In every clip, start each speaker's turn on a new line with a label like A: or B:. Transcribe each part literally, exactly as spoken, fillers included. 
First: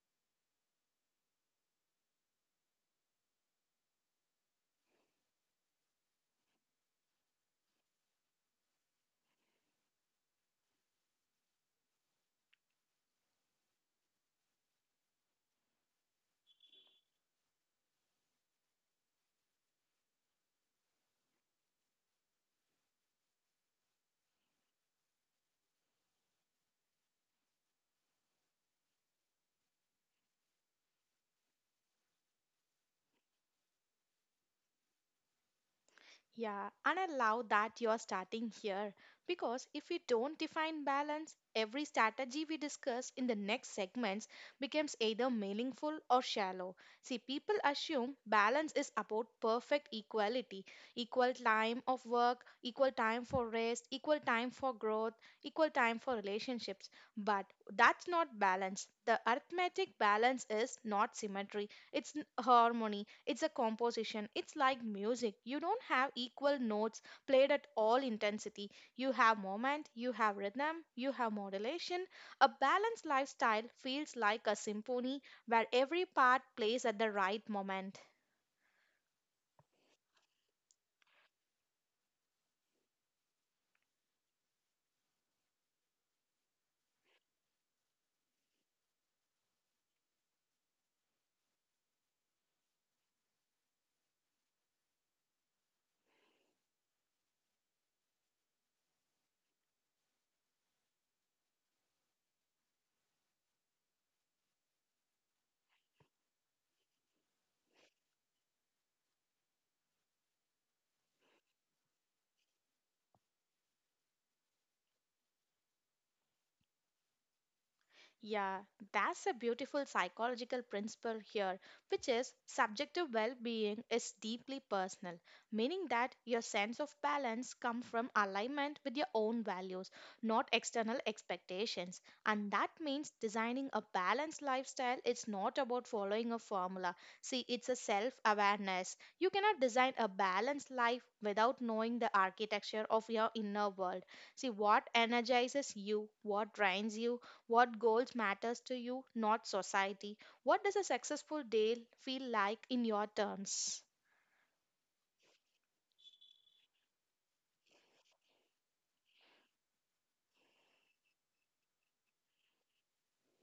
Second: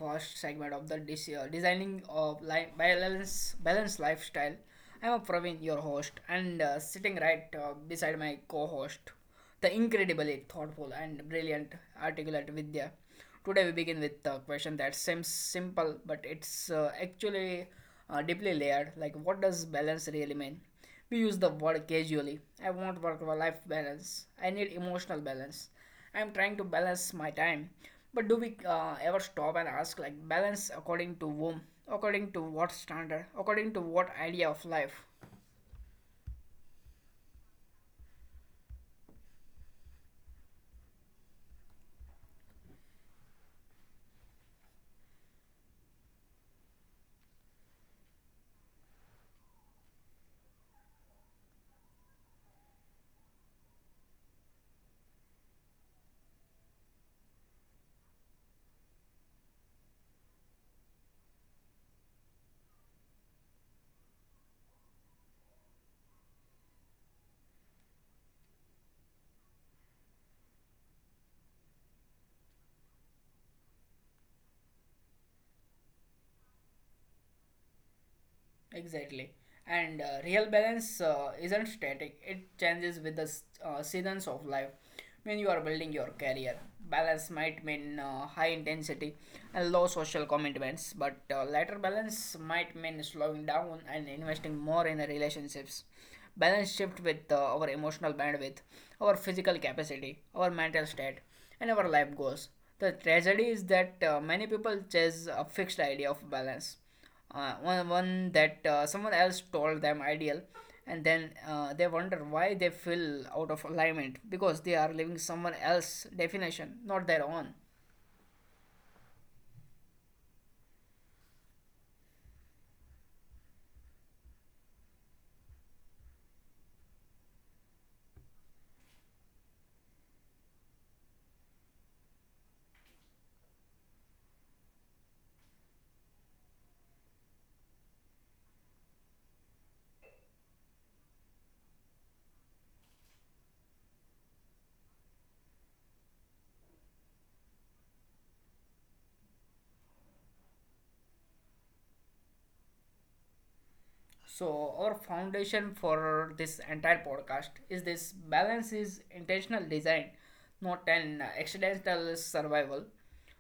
A: first segment of the dis- uh, Designing of Life Balance Balance Lifestyle. I'm Praveen, your host, and uh, sitting right uh, beside my co-host, the incredibly thoughtful and brilliant articulate Vidya. Today we begin with a question that seems simple, but it's uh, actually uh, deeply layered. Like, what does balance really mean? We use the word casually. I want work-life balance. I need emotional balance. I'm trying to balance my time. But do we uh, ever stop and ask, like, balance according to whom? According to what standard? According to what idea of life?
B: Yeah, and allow that you're starting here because if we don't define balance, every strategy we discuss in the next segments becomes either meaningful or shallow. See, people assume balance is about perfect equality equal time of work, equal time for rest, equal time for growth, equal time for relationships. But that's not balance. The arithmetic balance is not symmetry it's n- harmony, it's a composition. It's like music. You don't have equal notes played at all intensity. You have moment, you have rhythm, you have modulation. A balanced lifestyle feels like a symphony where every part plays at the right moment.
A: Exactly. And uh, real balance uh, isn't static, it changes with the s- uh, seasons of life. When you are building your career, balance might mean uh, high intensity and low social commitments, but uh, later balance might mean slowing down and investing more in the relationships. Balance shift with uh, our emotional bandwidth, our physical capacity, our mental state, and our life goals. The tragedy is that uh, many people chase a fixed idea of balance, uh, one one that uh, someone else told them ideal, and then uh, they wonder why they feel out of alignment because they are living someone else's definition, not their own.
B: Yeah, that's a beautiful psychological principle here, which is subjective well being is deeply personal, meaning that your sense of balance comes from alignment with your own values, not external expectations. And that means designing a balanced lifestyle is not about following a formula. See, it's a self awareness. You cannot design a balanced life without knowing the architecture of your inner world. See, what energizes you, what drains you, what goals matters to you not society, what does a successful day feel like in your terms?
A: So, our foundation for this entire podcast is this: balance is intentional design, not an accidental survival.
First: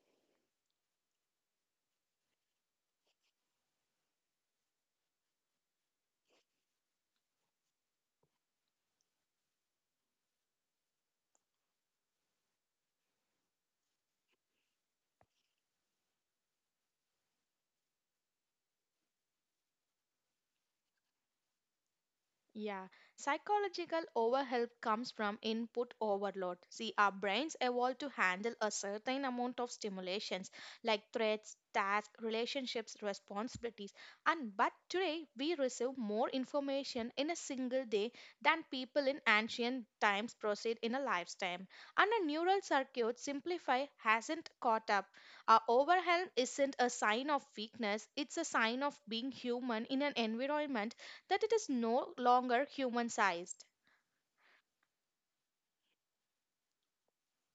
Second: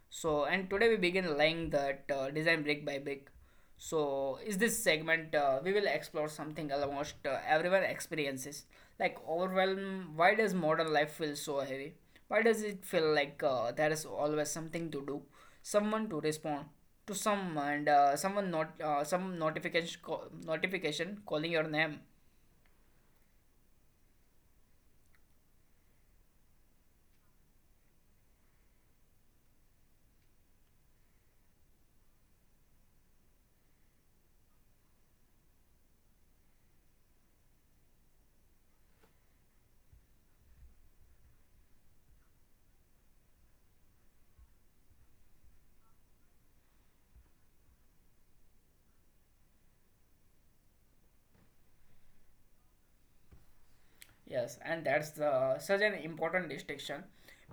A: So, and today we begin laying that uh, design brick by brick. So, is this segment, uh, we will explore something almost uh, everyone experiences, like overwhelm. Why does modern life feel so heavy? Why does it feel like uh, there is always something to do, someone to respond to some and uh, someone, not uh, some notification call, notification calling your name.
B: Yeah, psychological overhelp comes from input overload. See, our brains evolved to handle a certain amount of stimulations like threats, tasks, relationships, responsibilities. And but today we receive more information in a single day than people in ancient times processed in a lifetime. And a neural circuit simplify hasn't caught up. Our overhelp isn't a sign of weakness, it's a sign of being human in an environment that it is no longer human sized.
A: Yes, and that's the such an important distinction.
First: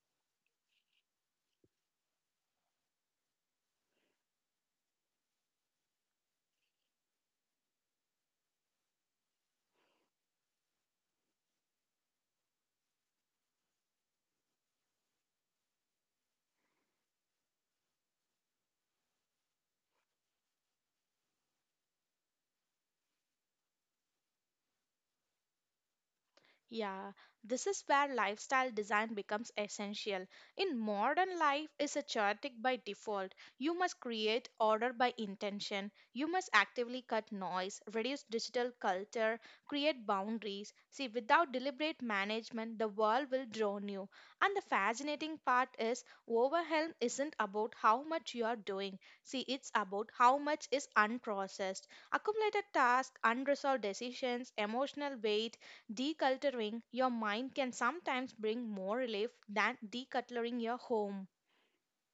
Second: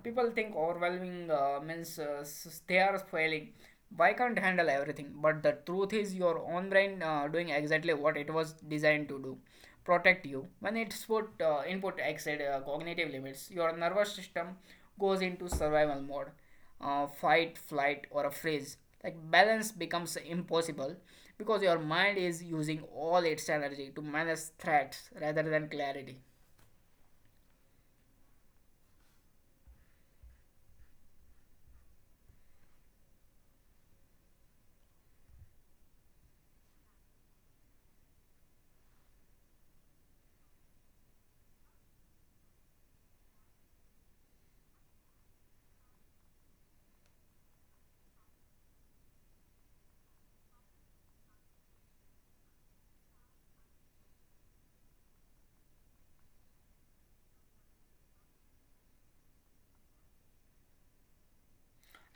A: People think overwhelming uh, means uh, s- they are failing. Why can't handle everything? But the truth is, your own brain uh, doing exactly what it was designed to do, protect you. When it's put uh, input exceed uh, cognitive limits, your nervous system goes into survival mode, uh, fight, flight, or a freeze. Like balance becomes impossible because your mind is using all its energy to manage threats rather than clarity.
B: Yeah, this is where lifestyle design becomes essential. In modern life is a chaotic by default. You must create order by intention. You must actively cut noise, reduce digital culture, create boundaries. See, without deliberate management, the world will drown you. And the fascinating part is overwhelm isn't about how much you are doing. See, it's about how much is unprocessed. Accumulated tasks, unresolved decisions, emotional weight, decluttering your mind can sometimes bring more relief than decluttering your home.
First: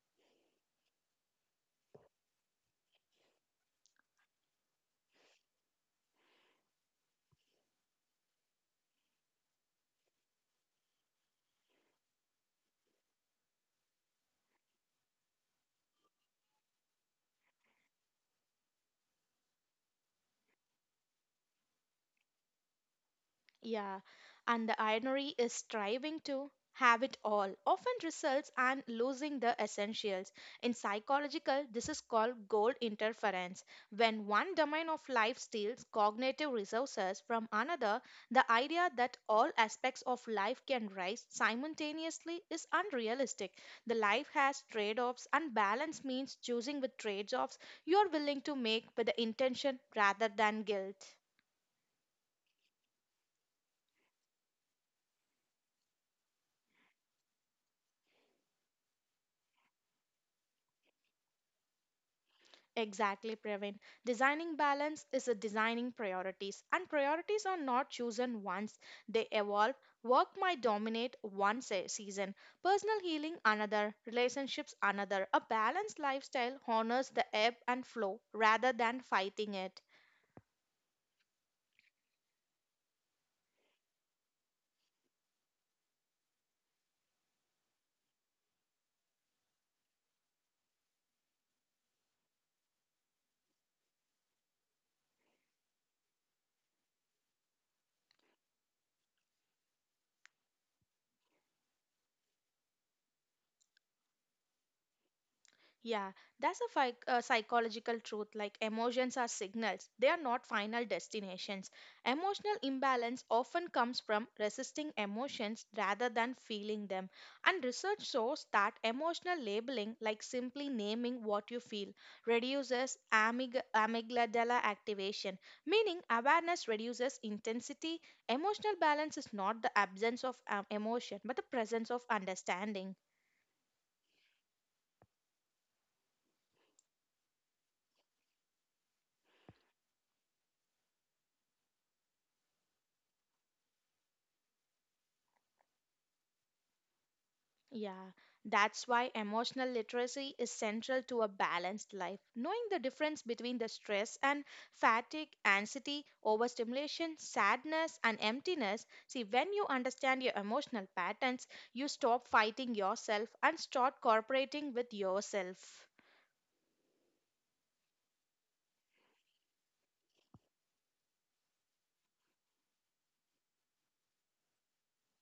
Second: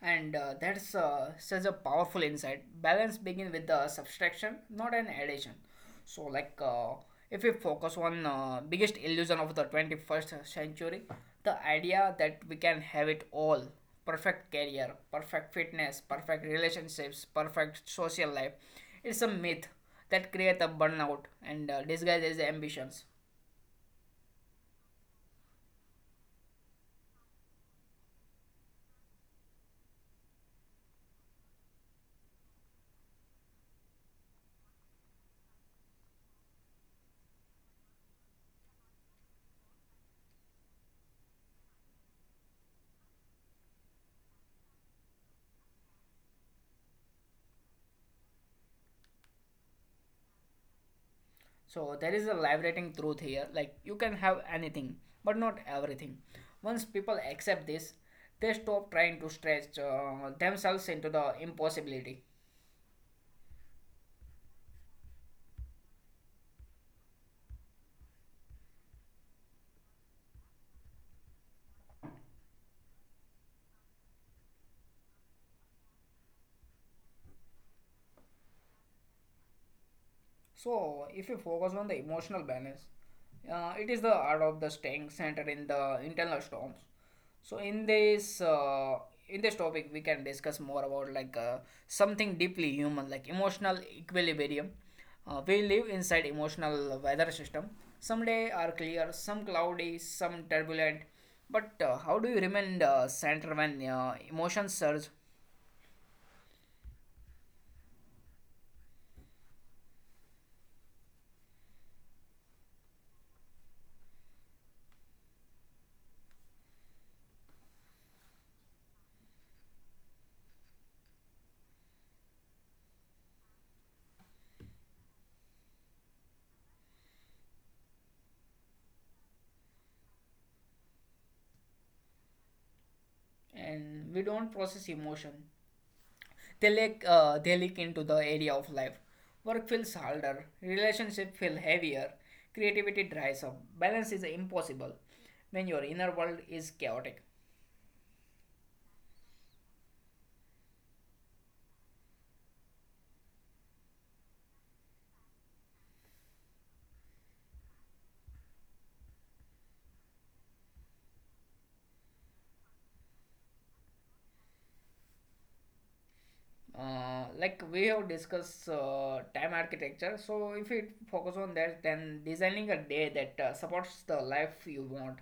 A: And uh, that's uh, such a powerful insight: balance begins with the subtraction, not an addition. So like, uh, if we focus on uh, biggest illusion of the twenty-first century, the idea that we can have it all: perfect career, perfect fitness, perfect relationships, perfect social life. It's a myth that creates a burnout and uh, disguises ambitions.
B: Yeah, and the irony is striving to have it all often results and losing the essentials. In psychological, this is called goal interference. When one domain of life steals cognitive resources from another, the idea that all aspects of life can rise simultaneously is unrealistic. The life has trade-offs and balance means choosing with trade-offs you are willing to make with the intention rather than guilt.
A: So there is a liberating truth here. Like, you can have anything, but not everything. Once people accept this, they stop trying to stretch uh, themselves into the impossibility.
B: Exactly, Praveen. Designing balance is a designing priorities, and priorities are not chosen once. They evolve. Work might dominate one se- season, personal healing another, relationships another. A balanced lifestyle honors the ebb and flow rather than fighting it.
A: So, if you focus on the emotional balance, uh, it is the art of the staying centered in the internal storms. So, in this uh, in this topic, we can discuss more about like uh, something deeply human, like emotional equilibrium. Uh, we live inside emotional weather system. Some days are clear, some cloudy, some turbulent. But uh, how do you remain uh, centered when uh, emotions surge?
B: Yeah, that's a, phy- a psychological truth. Like emotions are signals, they are not final destinations. Emotional imbalance often comes from resisting emotions rather than feeling them. And research shows that emotional labeling, like simply naming what you feel, reduces amyg- amygdala activation, meaning awareness reduces intensity. Emotional balance is not the absence of um, emotion, but the presence of understanding.
A: And we don't process emotion. They like uh, they leak into the area of life. Work feels harder, relationship feel heavier, creativity dries up. Balance is impossible when your inner world is chaotic.
B: Yeah, that's why emotional literacy is central to a balanced life. Knowing the difference between the stress and fatigue, anxiety, overstimulation, sadness, and emptiness. See, when you understand your emotional patterns, you stop fighting yourself and start cooperating with yourself.
A: Uh, like we have discussed uh, time architecture, so if we focus on that, then designing a day that uh, supports the life you want.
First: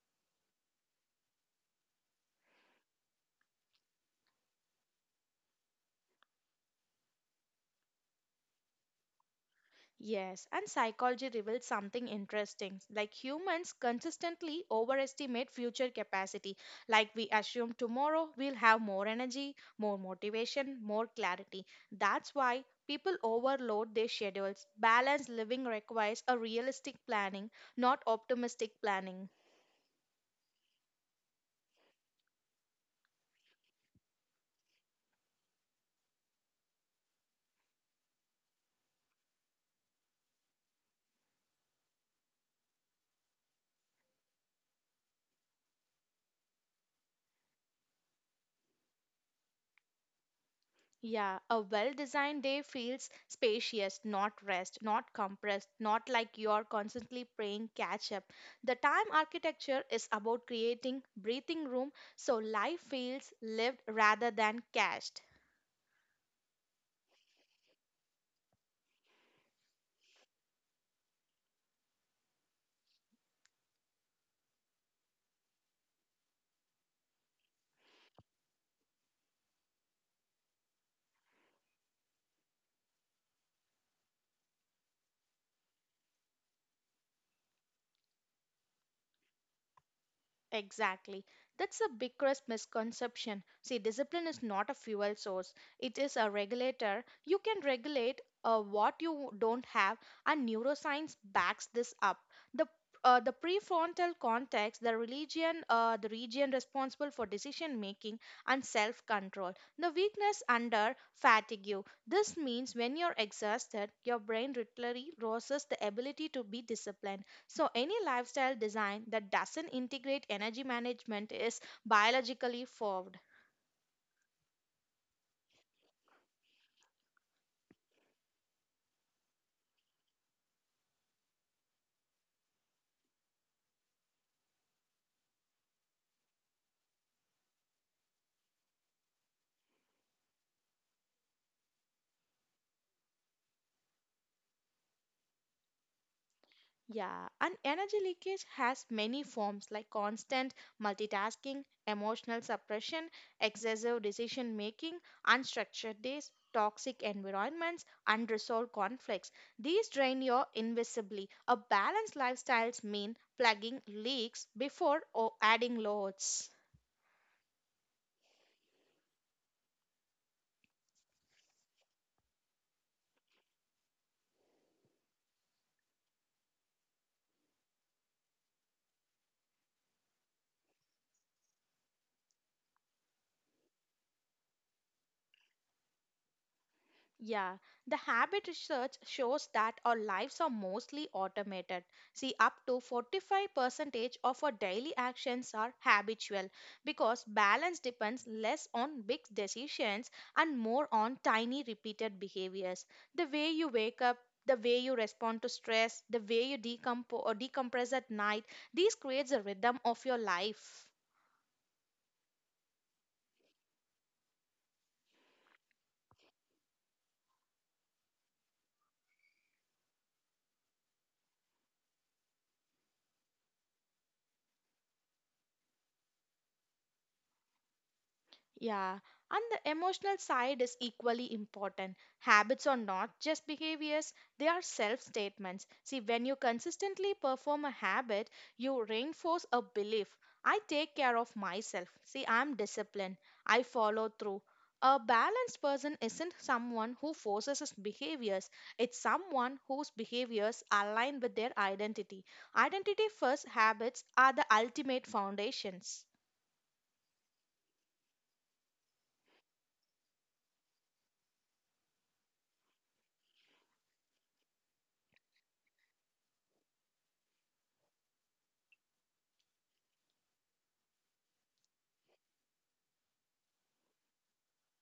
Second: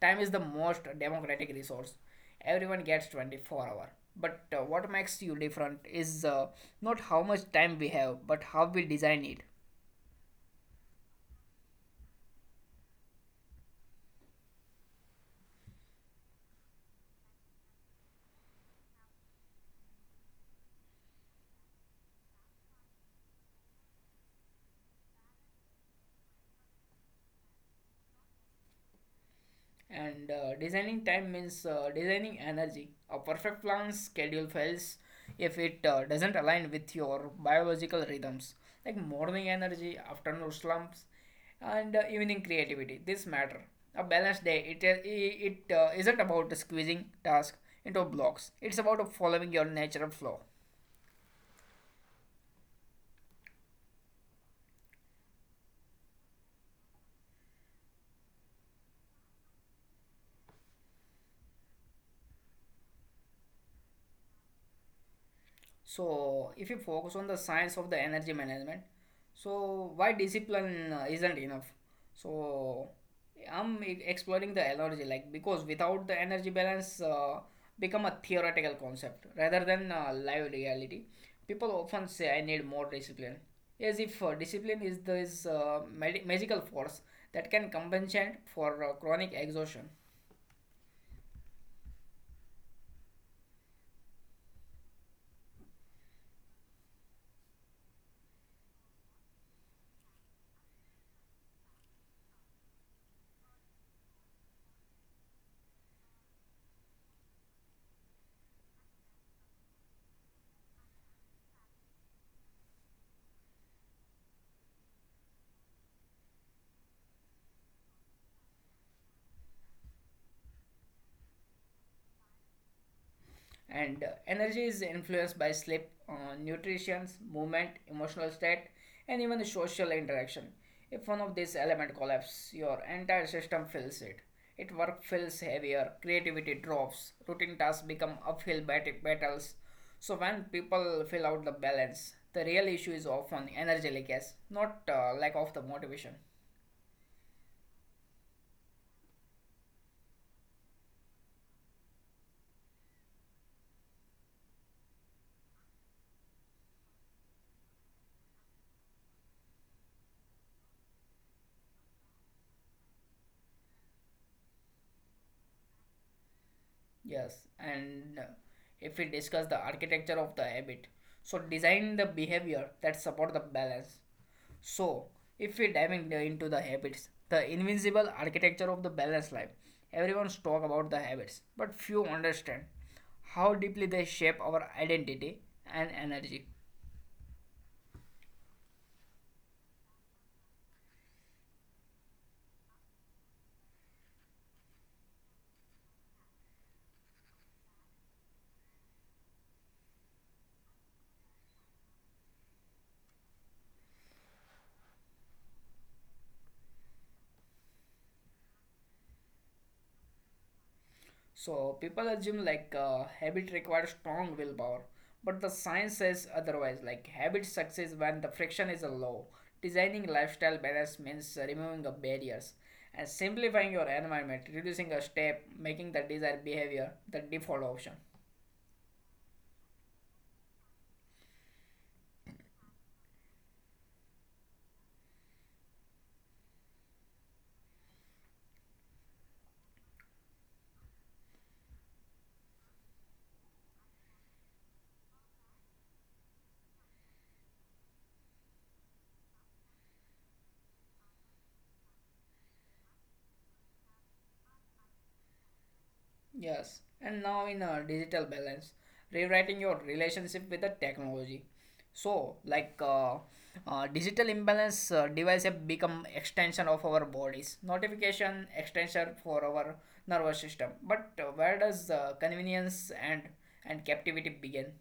A: Time is the most democratic resource. Everyone gets twenty-four hour. But uh, what makes you different is uh, not how much time we have, but how we design it.
B: Yes, and psychology reveals something interesting. Like humans consistently overestimate future capacity. Like we assume tomorrow we'll have more energy, more motivation, more clarity. That's why people overload their schedules. Balanced living requires a realistic planning, not optimistic planning.
A: And uh, designing time means uh, designing energy. A perfect plan schedule fails if it uh, doesn't align with your biological rhythms, like morning energy, afternoon slumps, and uh, evening creativity. This matter. A balanced day. It uh, it uh, isn't about squeezing tasks into blocks. It's about following your natural flow.
B: Yeah, a well designed day feels spacious, not rest, not compressed, not like you're constantly playing catch up. The time architecture is about creating breathing room so life feels lived rather than cached.
A: So, if you focus on the science of the energy management, so why discipline uh, isn't enough? So, I'm e- exploring the analogy, like, because without the energy balance uh, become a theoretical concept rather than uh, live reality. People often say I need more discipline, as if uh, discipline is this uh, magi- magical force that can compensate for uh, chronic exhaustion.
B: Exactly. That's the biggest misconception. See, discipline is not a fuel source, it is a regulator. You can regulate uh, what you don't have, and neuroscience backs this up. The uh, the prefrontal cortex, the religion, uh, the region responsible for decision making and self control. The weakness under fatigue. This means when you're exhausted, your brain literally loses the ability to be disciplined. So, any lifestyle design that doesn't integrate energy management is biologically forward.
A: And uh, energy is influenced by sleep, uh, nutrition, movement, emotional state, and even the social interaction. If one of these elements collapses, your entire system feels it. It work feels heavier, creativity drops, routine tasks become uphill bat- battles. So when people fill out the balance, the real issue is often energy leakage, not uh, lack of the motivation.
B: Yeah, and energy leakage has many forms like constant multitasking, emotional suppression, excessive decision making, unstructured days, toxic environments, unresolved conflicts. These drain you invisibly. A balanced lifestyles mean plugging leaks before or adding loads.
A: Yes, and uh, if we discuss the architecture of the habit, so design the behavior that support the balance. So, if we diving the- into the habits, the invincible architecture of the balanced life. Everyone's talk about the habits, but few understand how deeply they shape our identity and energy.
B: Yeah, the habit research shows that our lives are mostly automated. See, up to forty-five percent of our daily actions are habitual because balance depends less on big decisions and more on tiny repeated behaviors. The way you wake up, the way you respond to stress, the way you decompo- or decompress at night, these creates a rhythm of your life.
A: So people assume like uh, habit requires strong willpower, but the science says otherwise. Like, habit succeeds when the friction is low. Designing lifestyle balance means removing the barriers and simplifying your environment, reducing a step, making the desired behavior the default option.
B: Yeah, and the emotional side is equally important. Habits are not just behaviors, they are self statements. See, when you consistently perform a habit, you reinforce a belief I take care of myself. See, I'm disciplined, I follow through. A balanced person isn't someone who forces his behaviors, it's someone whose behaviors align with their identity. Identity first habits are the ultimate foundations.
A: Yes, and now in a digital balance, rewriting your relationship with the technology. So, like uh, uh, digital imbalance, uh, device have become extension of our bodies, notification extension for our nervous system. But uh, where does uh, convenience and and captivity begin?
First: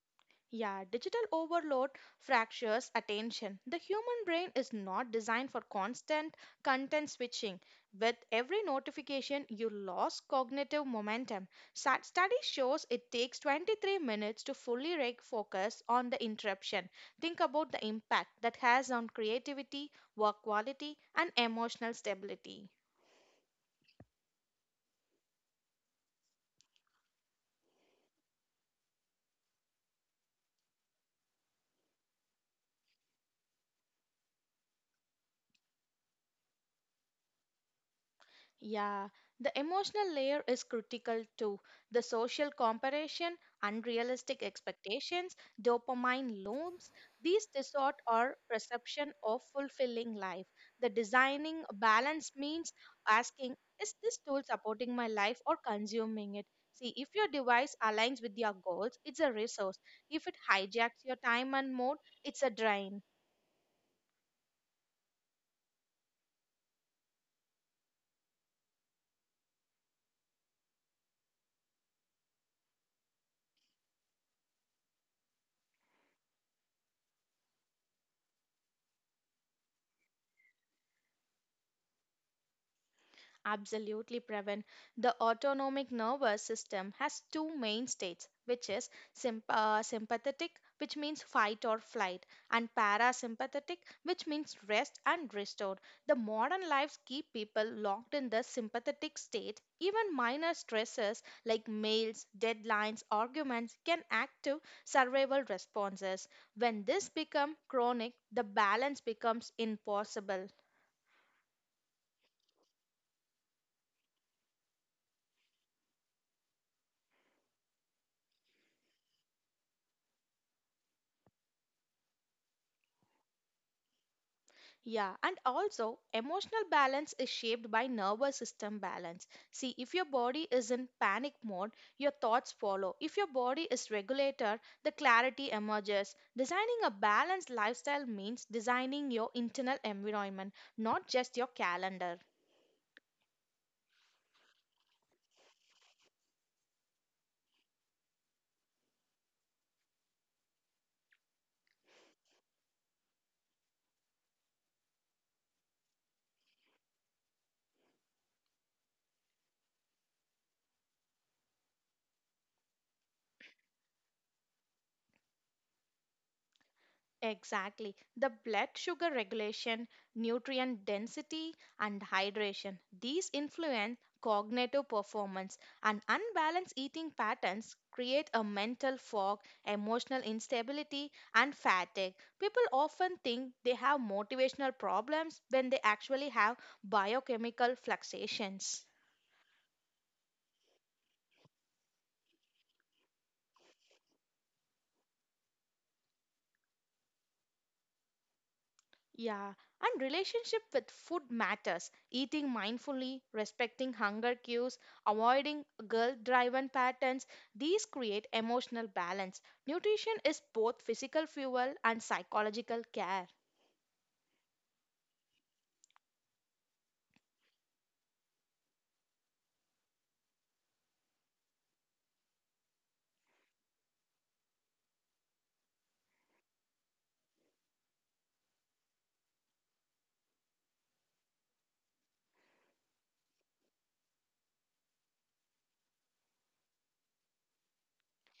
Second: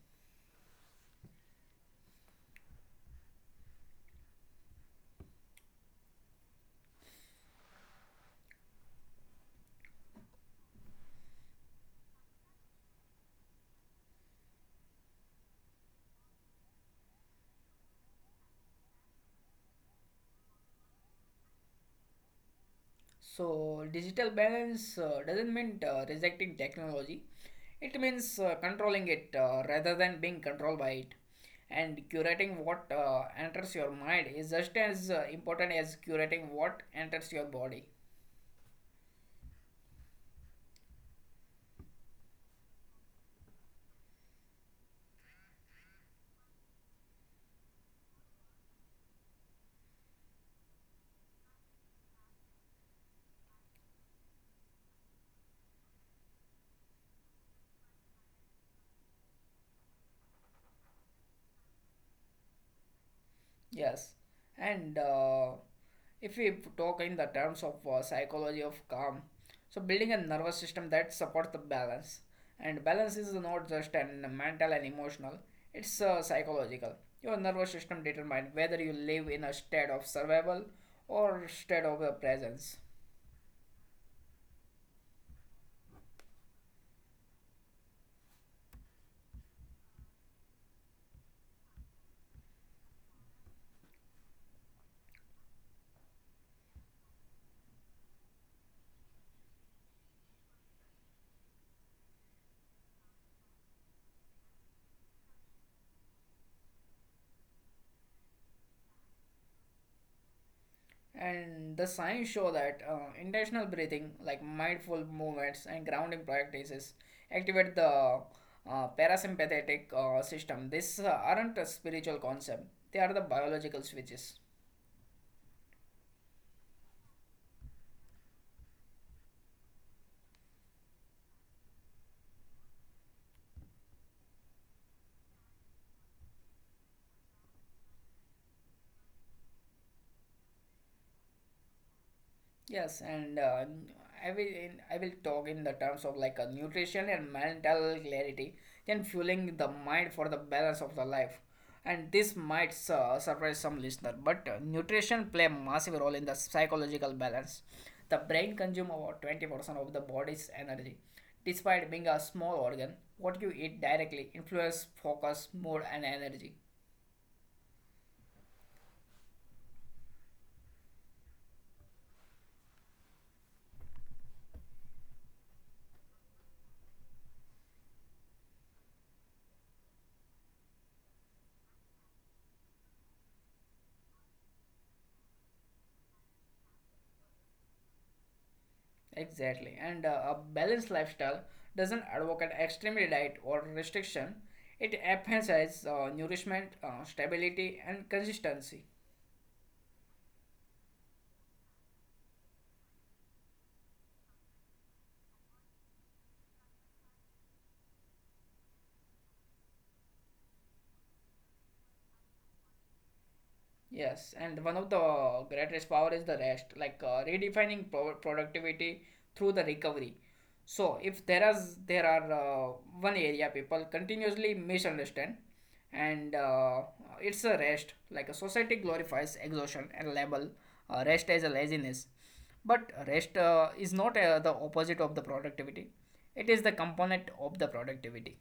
B: Yeah, digital overload fractures attention. The human brain is not designed for constant content switching. With every notification, you lose cognitive momentum. Sa- Study shows it takes twenty-three minutes to fully reg- focus on the interruption. Think about the impact that has on creativity, work quality, and emotional stability.
A: So, digital balance uh, doesn't mean uh, rejecting technology, it means uh, controlling it uh, rather than being controlled by it. And curating what uh, enters your mind is just as uh, important as curating what enters your body.
B: Yeah, the emotional layer is critical too. The social comparison, unrealistic expectations, dopamine loops these distort our perception of fulfilling life. The designing a balance means asking, is this tool supporting my life or consuming it? See, if your device aligns with your goals, it's a resource. If it hijacks your time and mood, it's a drain.
A: Yes, and uh, if we p- talk in the terms of uh, psychology of calm, so building a nervous system that supports the balance, and balance is not just an mental and emotional; it's uh, psychological. Your nervous system determines whether you live in a state of survival or state of uh, presence.
B: Absolutely, Pravin. The autonomic nervous system has two main states, which is symp- uh, sympathetic, which means fight or flight, and parasympathetic, which means rest and restore. The modern lives keep people locked in the sympathetic state. Even minor stresses like mails, deadlines, arguments can active survival responses. When this becomes chronic, the balance becomes impossible.
A: And the science show that uh, intentional breathing, like mindful movements and grounding practices, activate the uh, parasympathetic uh, system. These uh, aren't a spiritual concept; they are the biological switches.
B: Yeah, and also emotional balance is shaped by nervous system balance. See, if your body is in panic mode, your thoughts follow. If your body is regulated, the clarity emerges. Designing a balanced lifestyle means designing your internal environment, not just your calendar.
A: Yes, and uh, I will I will talk in the terms of like a nutrition and mental clarity, then fueling the mind for the balance of the life. And this might uh, surprise some listener, but uh, nutrition play a massive role in the psychological balance. The brain consumes about twenty percent of the body's energy. Despite being a small organ, what you eat directly influences focus, mood, and energy.
B: Exactly. The blood sugar regulation, nutrient density, and hydration. These influence cognitive performance, and unbalanced eating patterns create a mental fog, emotional instability, and fatigue. People often think they have motivational problems when they actually have biochemical fluctuations.
A: Exactly. And uh, a balanced lifestyle doesn't advocate extreme diet or restriction. It emphasizes uh, nourishment, uh, stability, and consistency.
B: Yeah, and relationship with food matters. Eating mindfully, respecting hunger cues, avoiding guilt driven patterns, these create emotional balance. Nutrition is both physical fuel and psychological care.
A: Yes, and one of the greatest power is the rest, like uh, redefining pro- productivity through the recovery. So if there is there are uh, one area people continuously misunderstand, and uh, it's a rest. Like, a society glorifies exhaustion and label uh, rest as a laziness, but rest uh, is not uh, the opposite of the productivity. It is the component of the productivity.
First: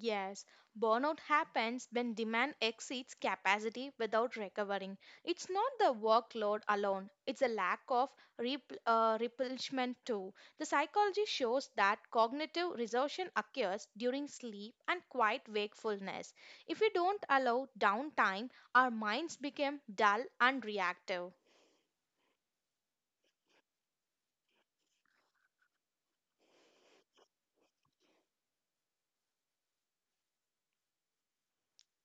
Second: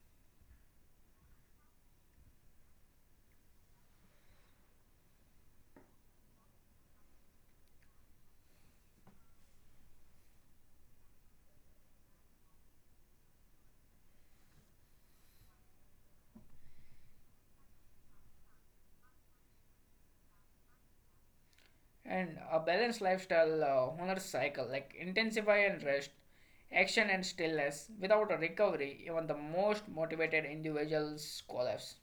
B: Yes, burnout happens when demand exceeds capacity without recovering. It's not the workload alone, it's a lack of rep- uh, replenishment too. The psychology shows that cognitive resorption occurs during sleep and quiet wakefulness. If we don't allow downtime, our minds become dull and reactive.
A: And a balanced lifestyle uh, honors cycle like intensify and rest, action and stillness. Without a recovery, even the most motivated individuals collapse.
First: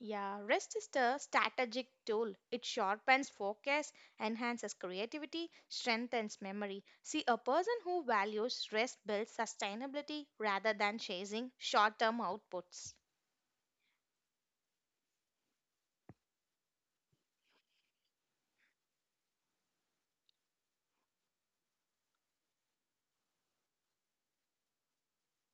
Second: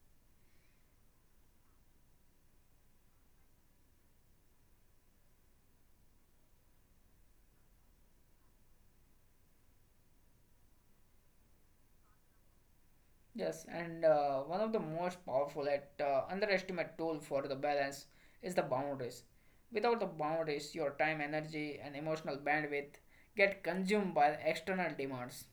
B: Yeah, rest is the strategic tool. It sharpens focus, enhances creativity, strengthens memory. See, a person who values rest builds sustainability rather than chasing short term outputs.
A: Yes, and uh, one of the most powerful and uh, underestimate tool for the balance is the boundaries. Without the boundaries, your time, energy, and emotional bandwidth get consumed by external demands.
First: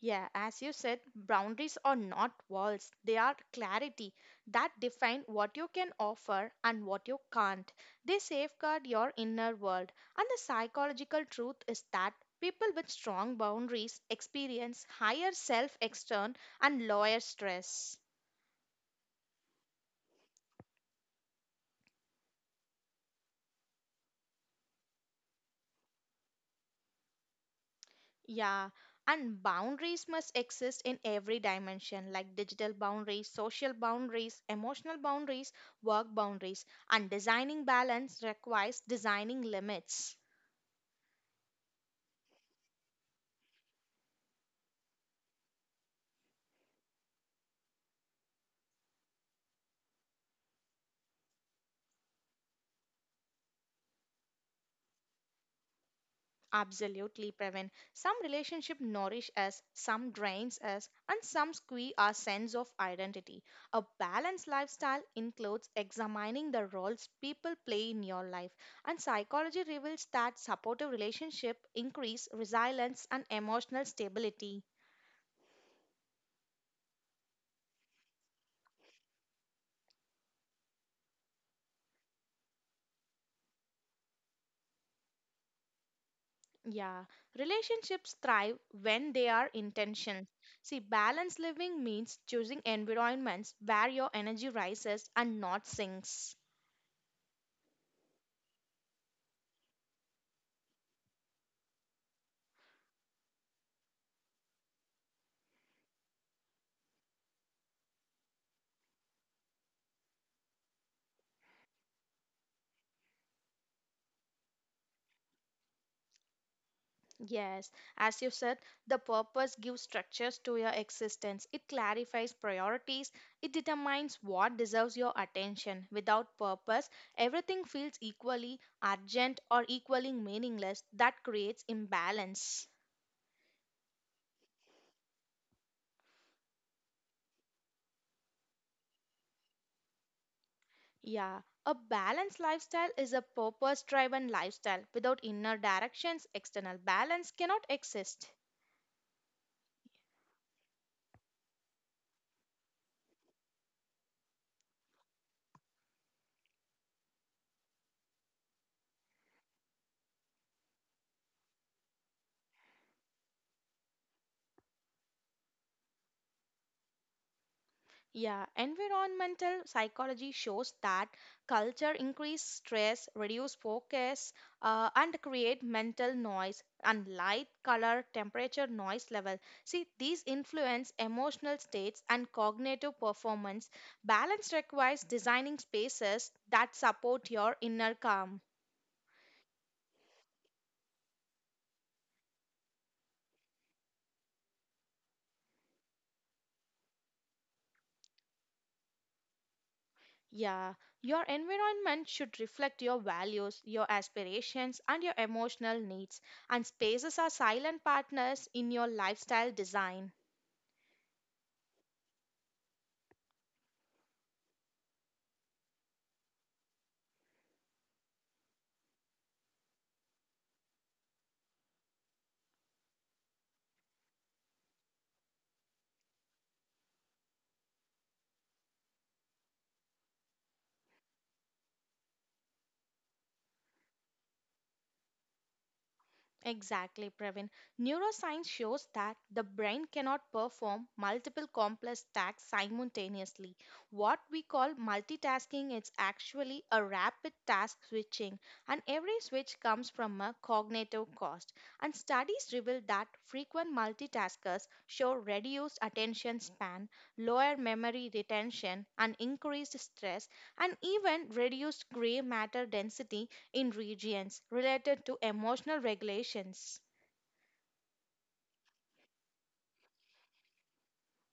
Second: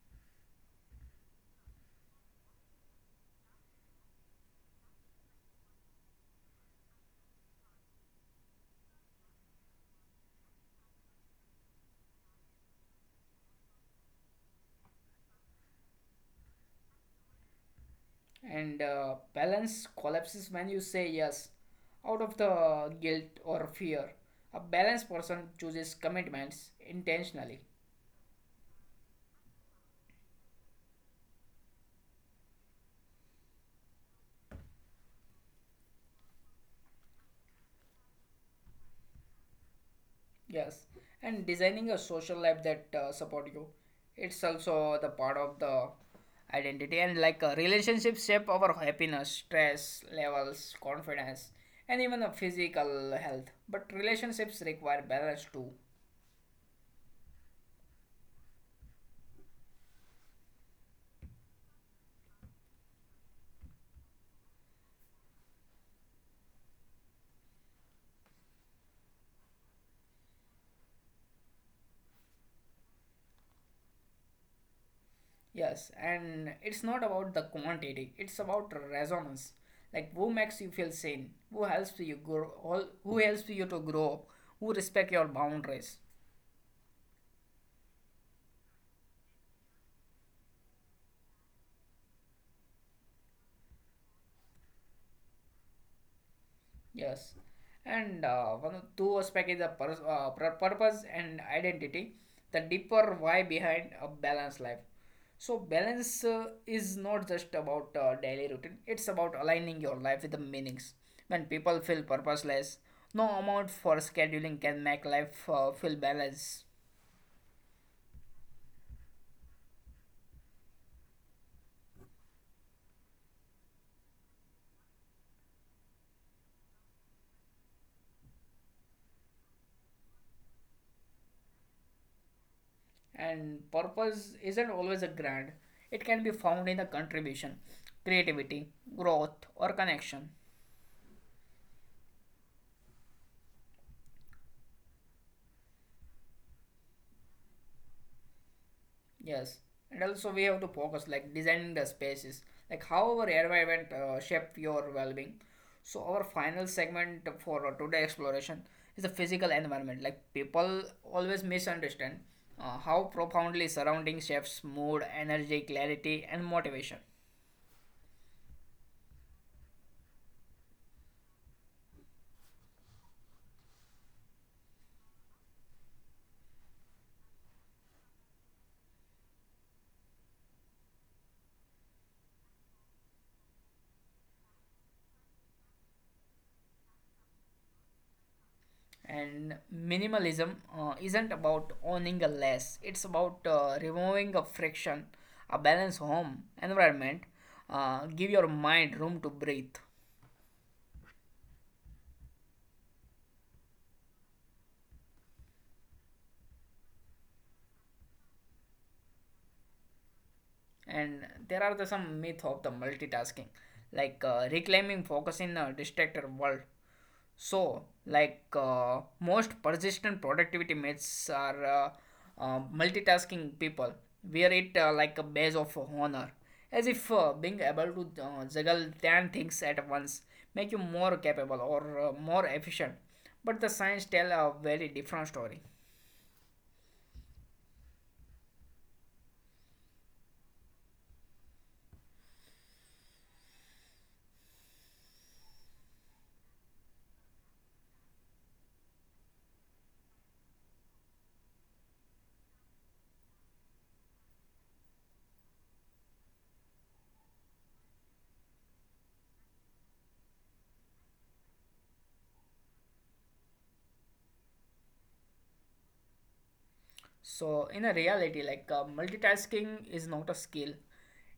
B: Yeah, as you said, boundaries are not walls, they are clarity that define what you can offer and what you can't. They safeguard your inner world. And the psychological truth is that people with strong boundaries experience higher self extern and lower stress.
A: And uh, balance collapses when you say yes out of the guilt or fear. A balanced person chooses commitments intentionally.
B: Yeah, and boundaries must exist in every dimension like digital boundaries, social boundaries, emotional boundaries, work boundaries. And designing balance requires designing limits.
A: Yes. And designing a social life that uh, support you. It's also the part of the identity, and like, a relationship shape our happiness, stress levels, confidence, and even a physical health. But relationships require balance too.
B: Absolutely, Pravin. Some relationship nourish us, some drains us, and some squeeze our sense of identity. A balanced lifestyle includes examining the roles people play in your life, and psychology reveals that supportive relationship increase resilience and emotional stability.
A: Yes, and it's not about the quantity, it's about resonance. Like, who makes you feel sane, who helps you grow, who helps you to grow, up, who respect your boundaries.
B: Yeah, relationships thrive when they are intentional. See, balanced living means choosing environments where your energy rises and not sinks.
A: Yes. And uh, one of two aspect is the pur- uh, pur- purpose and identity, the deeper why behind a balanced life. So balance uh, is not just about uh, daily routine. It's about aligning your life with the meanings. When people feel purposeless, no amount for scheduling can make life uh, feel balanced.
B: Yes, as you said, the purpose gives structures to your existence. It clarifies priorities. It determines what deserves your attention. Without purpose, everything feels equally urgent or equally meaningless. That creates imbalance.
A: And purpose isn't always a grand. It can be found in the contribution, creativity, growth, or connection.
B: Yeah, a balanced lifestyle is a purpose driven lifestyle. Without inner directions, external balance cannot exist.
A: Yes, and also we have to focus like designing the spaces, like how our environment uh, shape your well-being. So our final segment for today exploration is the physical environment. Like, people always misunderstand uh, how profoundly surrounding shapes mood, energy, clarity, and motivation.
B: Yeah, environmental psychology shows that culture increase stress, reduce focus, uh, and create mental noise and light, color, temperature, noise level. See, these influence emotional states and cognitive performance. Balance requires designing spaces that support your inner calm.
A: And minimalism uh, isn't about owning a less; it's about uh, removing a friction, a balanced home environment, uh, give your mind room to breathe.
B: Yeah, your environment should reflect your values, your aspirations, and your emotional needs. And spaces are silent partners in your lifestyle design.
A: And there are the some myth of the multitasking, like uh, reclaiming focus in a distracted world. So, like uh, most persistent productivity myths are uh, uh, multitasking people wear it uh, like a badge of honor, as if uh, being able to uh, juggle ten things at once make you more capable or uh, more efficient. But the science tell a very different story.
B: Exactly, Pravin. Neuroscience shows that the brain cannot perform multiple complex tasks simultaneously. What we call multitasking is actually a rapid task switching, and every switch comes from a cognitive cost. And studies reveal that frequent multitaskers show reduced attention span, lower memory retention, and increased stress, and even reduced gray matter density in regions related to emotional regulations.
A: So, in a reality, like uh, multitasking is not a skill,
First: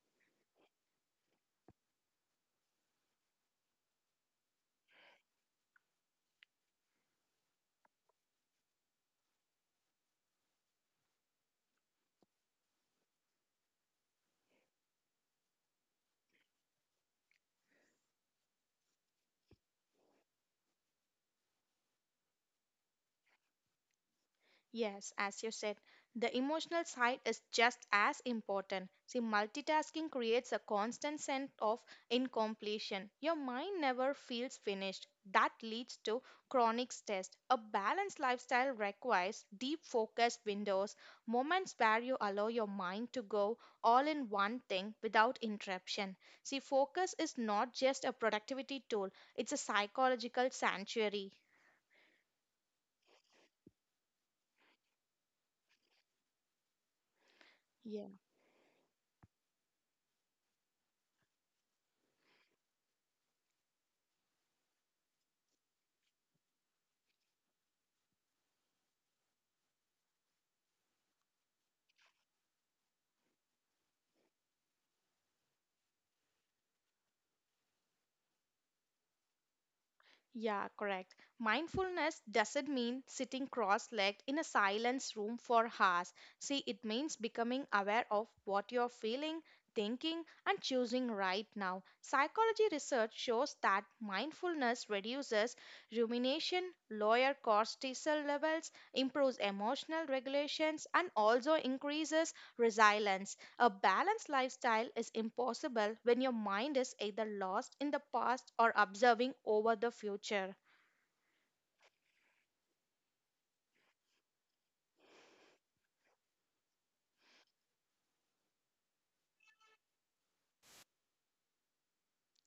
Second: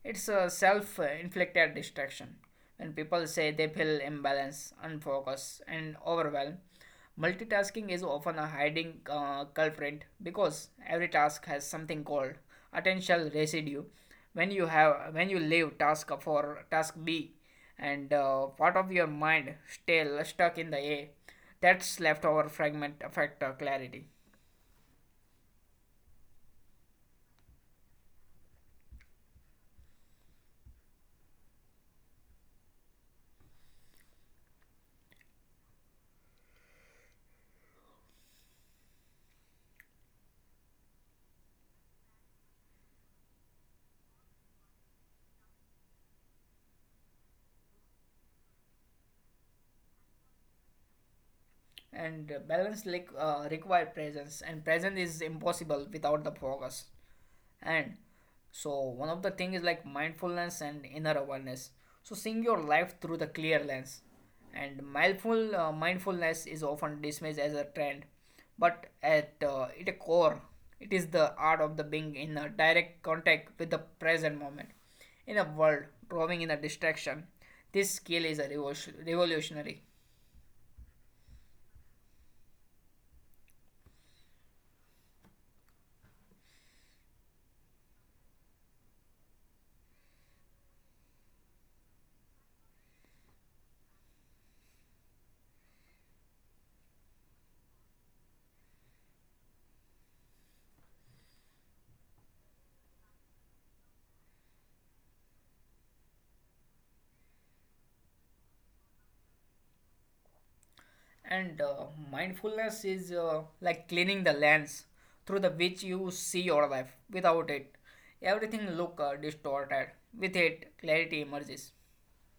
A: it's a self inflicted distraction. When people say they feel imbalance, unfocused, and overwhelmed, multitasking is often a hiding uh, culprit, because every task has something called attentional residue. When you have when you leave task for task B, and uh, part of your mind still stuck in the A, that's leftover fragment affect uh, clarity.
B: Yes, as you said, the emotional side is just as important. See, multitasking creates a constant sense of incompletion. Your mind never feels finished. That leads to chronic stress. A balanced lifestyle requires deep focused windows, moments where you allow your mind to go all in one thing without interruption. See, focus is not just a productivity tool, it's a psychological sanctuary.
A: and uh, balance like uh, require presence, and presence is impossible without the focus. And
B: Yes.
A: so one of the thing is like mindfulness and inner awareness, so seeing your life through the clear lens. And mindful uh, mindfulness is often dismissed as a trend, but at uh, its core it is the art of the being in a direct contact with the present moment. In a world drawing in a distraction, this skill is a revolution- revolutionary.
B: Yeah, correct. Mindfulness doesn't mean sitting cross legged in a silence room for hours. See, it means becoming aware of what you're feeling, thinking, and choosing right now. Psychology research shows that mindfulness reduces rumination, lower cortisol levels, improves emotional regulations, and also increases resilience. A balanced lifestyle is impossible when your mind is either lost in the past or observing over the future.
A: And uh, mindfulness is uh, like cleaning the lens through the which you see your life. Without it, everything look uh, distorted. With it, clarity emerges.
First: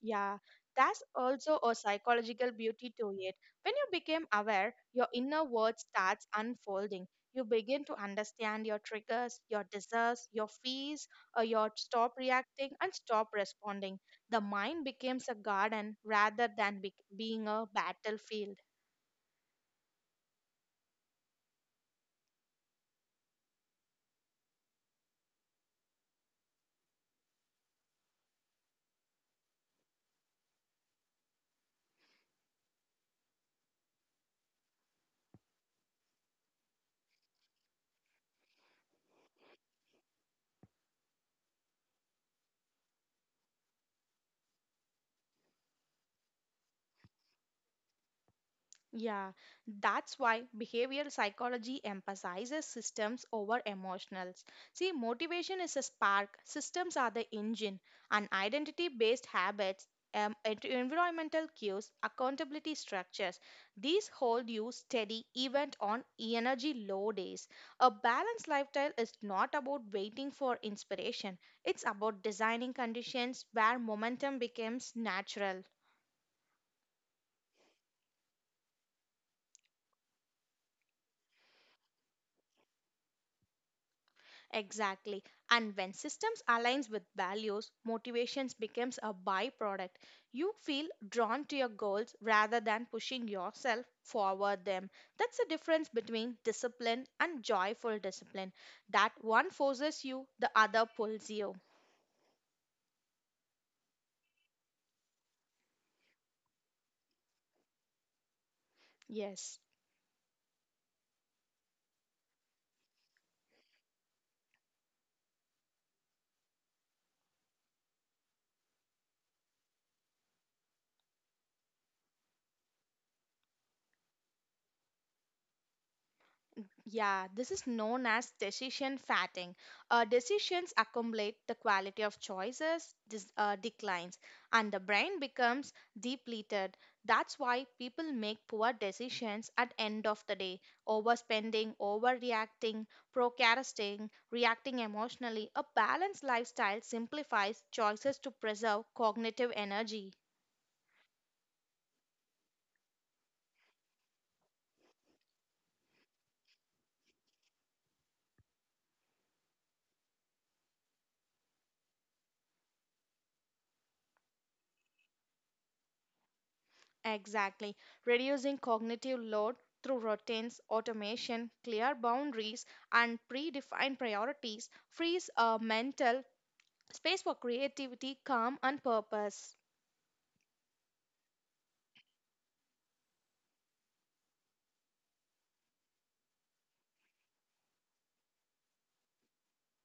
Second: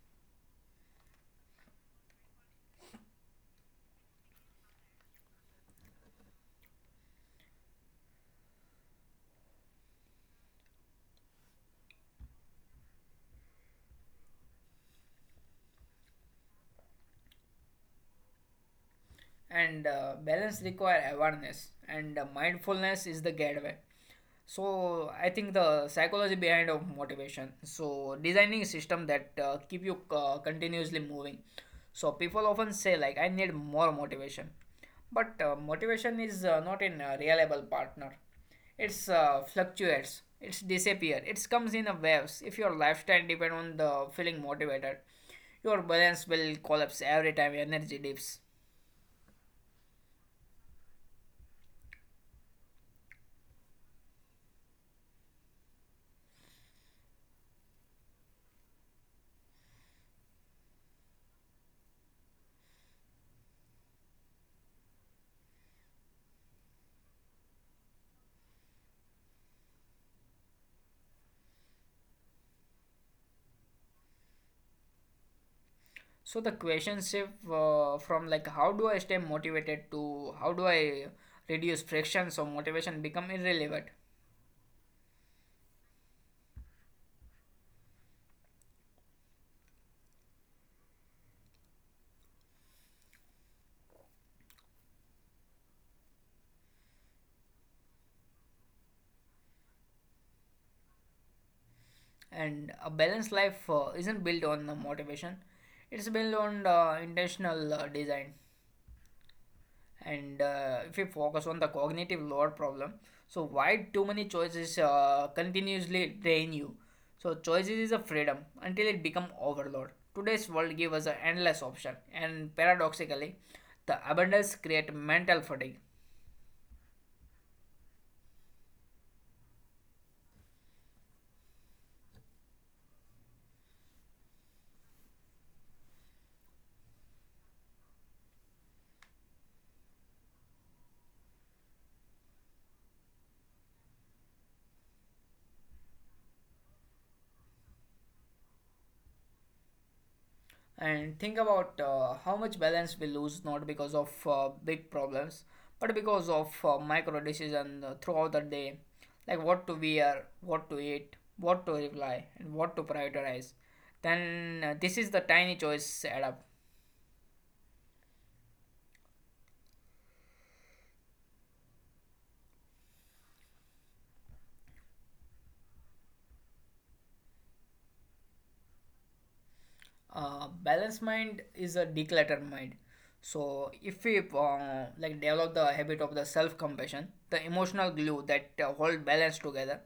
B: Yeah, that's also a psychological beauty to it. When you become aware, your inner world starts unfolding. You begin to understand your triggers, your desires, your fears, or your stop reacting and stop responding. The mind becomes a garden rather than be- being a battlefield.
A: And uh, balance require awareness, and uh, mindfulness is the gateway. So I think the psychology behind of motivation, so designing system that uh, keep you uh, continuously moving. So people often say like I need more motivation, but uh, motivation is uh, not in a reliable partner. It's uh, fluctuates, it's disappear, it comes in a waves. If your lifestyle depend on the feeling motivated, your balance will collapse every time your energy dips.
B: Yeah, that's why behavioral psychology emphasizes systems over emotionals. See, motivation is a spark, systems are the engine, and identity based habits, um, en- environmental cues, accountability structures. These hold you steady even on energy low days. A balanced lifestyle is not about waiting for inspiration, it's about designing conditions where momentum becomes natural.
A: So the question shift uh, from like how do I stay motivated to how do I reduce friction so motivation become irrelevant.
B: Exactly. And when systems aligns with values, motivations becomes a byproduct. You feel drawn to your goals rather than pushing yourself forward them. That's the difference between discipline and joyful discipline. That one forces you, the other pulls you.
A: And a balanced life uh, isn't built on the motivation; it's built on the intentional uh, design.
B: Yes.
A: And uh, if we focus on the cognitive load problem, so why too many choices uh, continuously drain you. So choices is a freedom until it become overload. Today's world gives us an endless option, and paradoxically the abundance create mental fatigue.
B: Yeah, this is known as decision fatting. Uh, decisions accumulate the quality of choices dis- uh, declines, and the brain becomes depleted. That's why people make poor decisions at end of the day. Overspending, overreacting, procrastinating, reacting emotionally. A balanced lifestyle simplifies choices to preserve cognitive energy.
A: And think about uh, how much balance we lose, not because of uh, big problems, but because of uh, micro decisions uh, throughout the day, like what to wear, what to eat, what to reply, and what to prioritize. Then uh, this is the tiny choice add up.
B: Exactly. Reducing cognitive load through routines, automation, clear boundaries, and predefined priorities frees a mental space for creativity, calm, and purpose.
A: Uh, balanced mind is a decluttered mind. So if we uh, like develop the habit of the self compassion, the emotional glue that uh, hold balance together.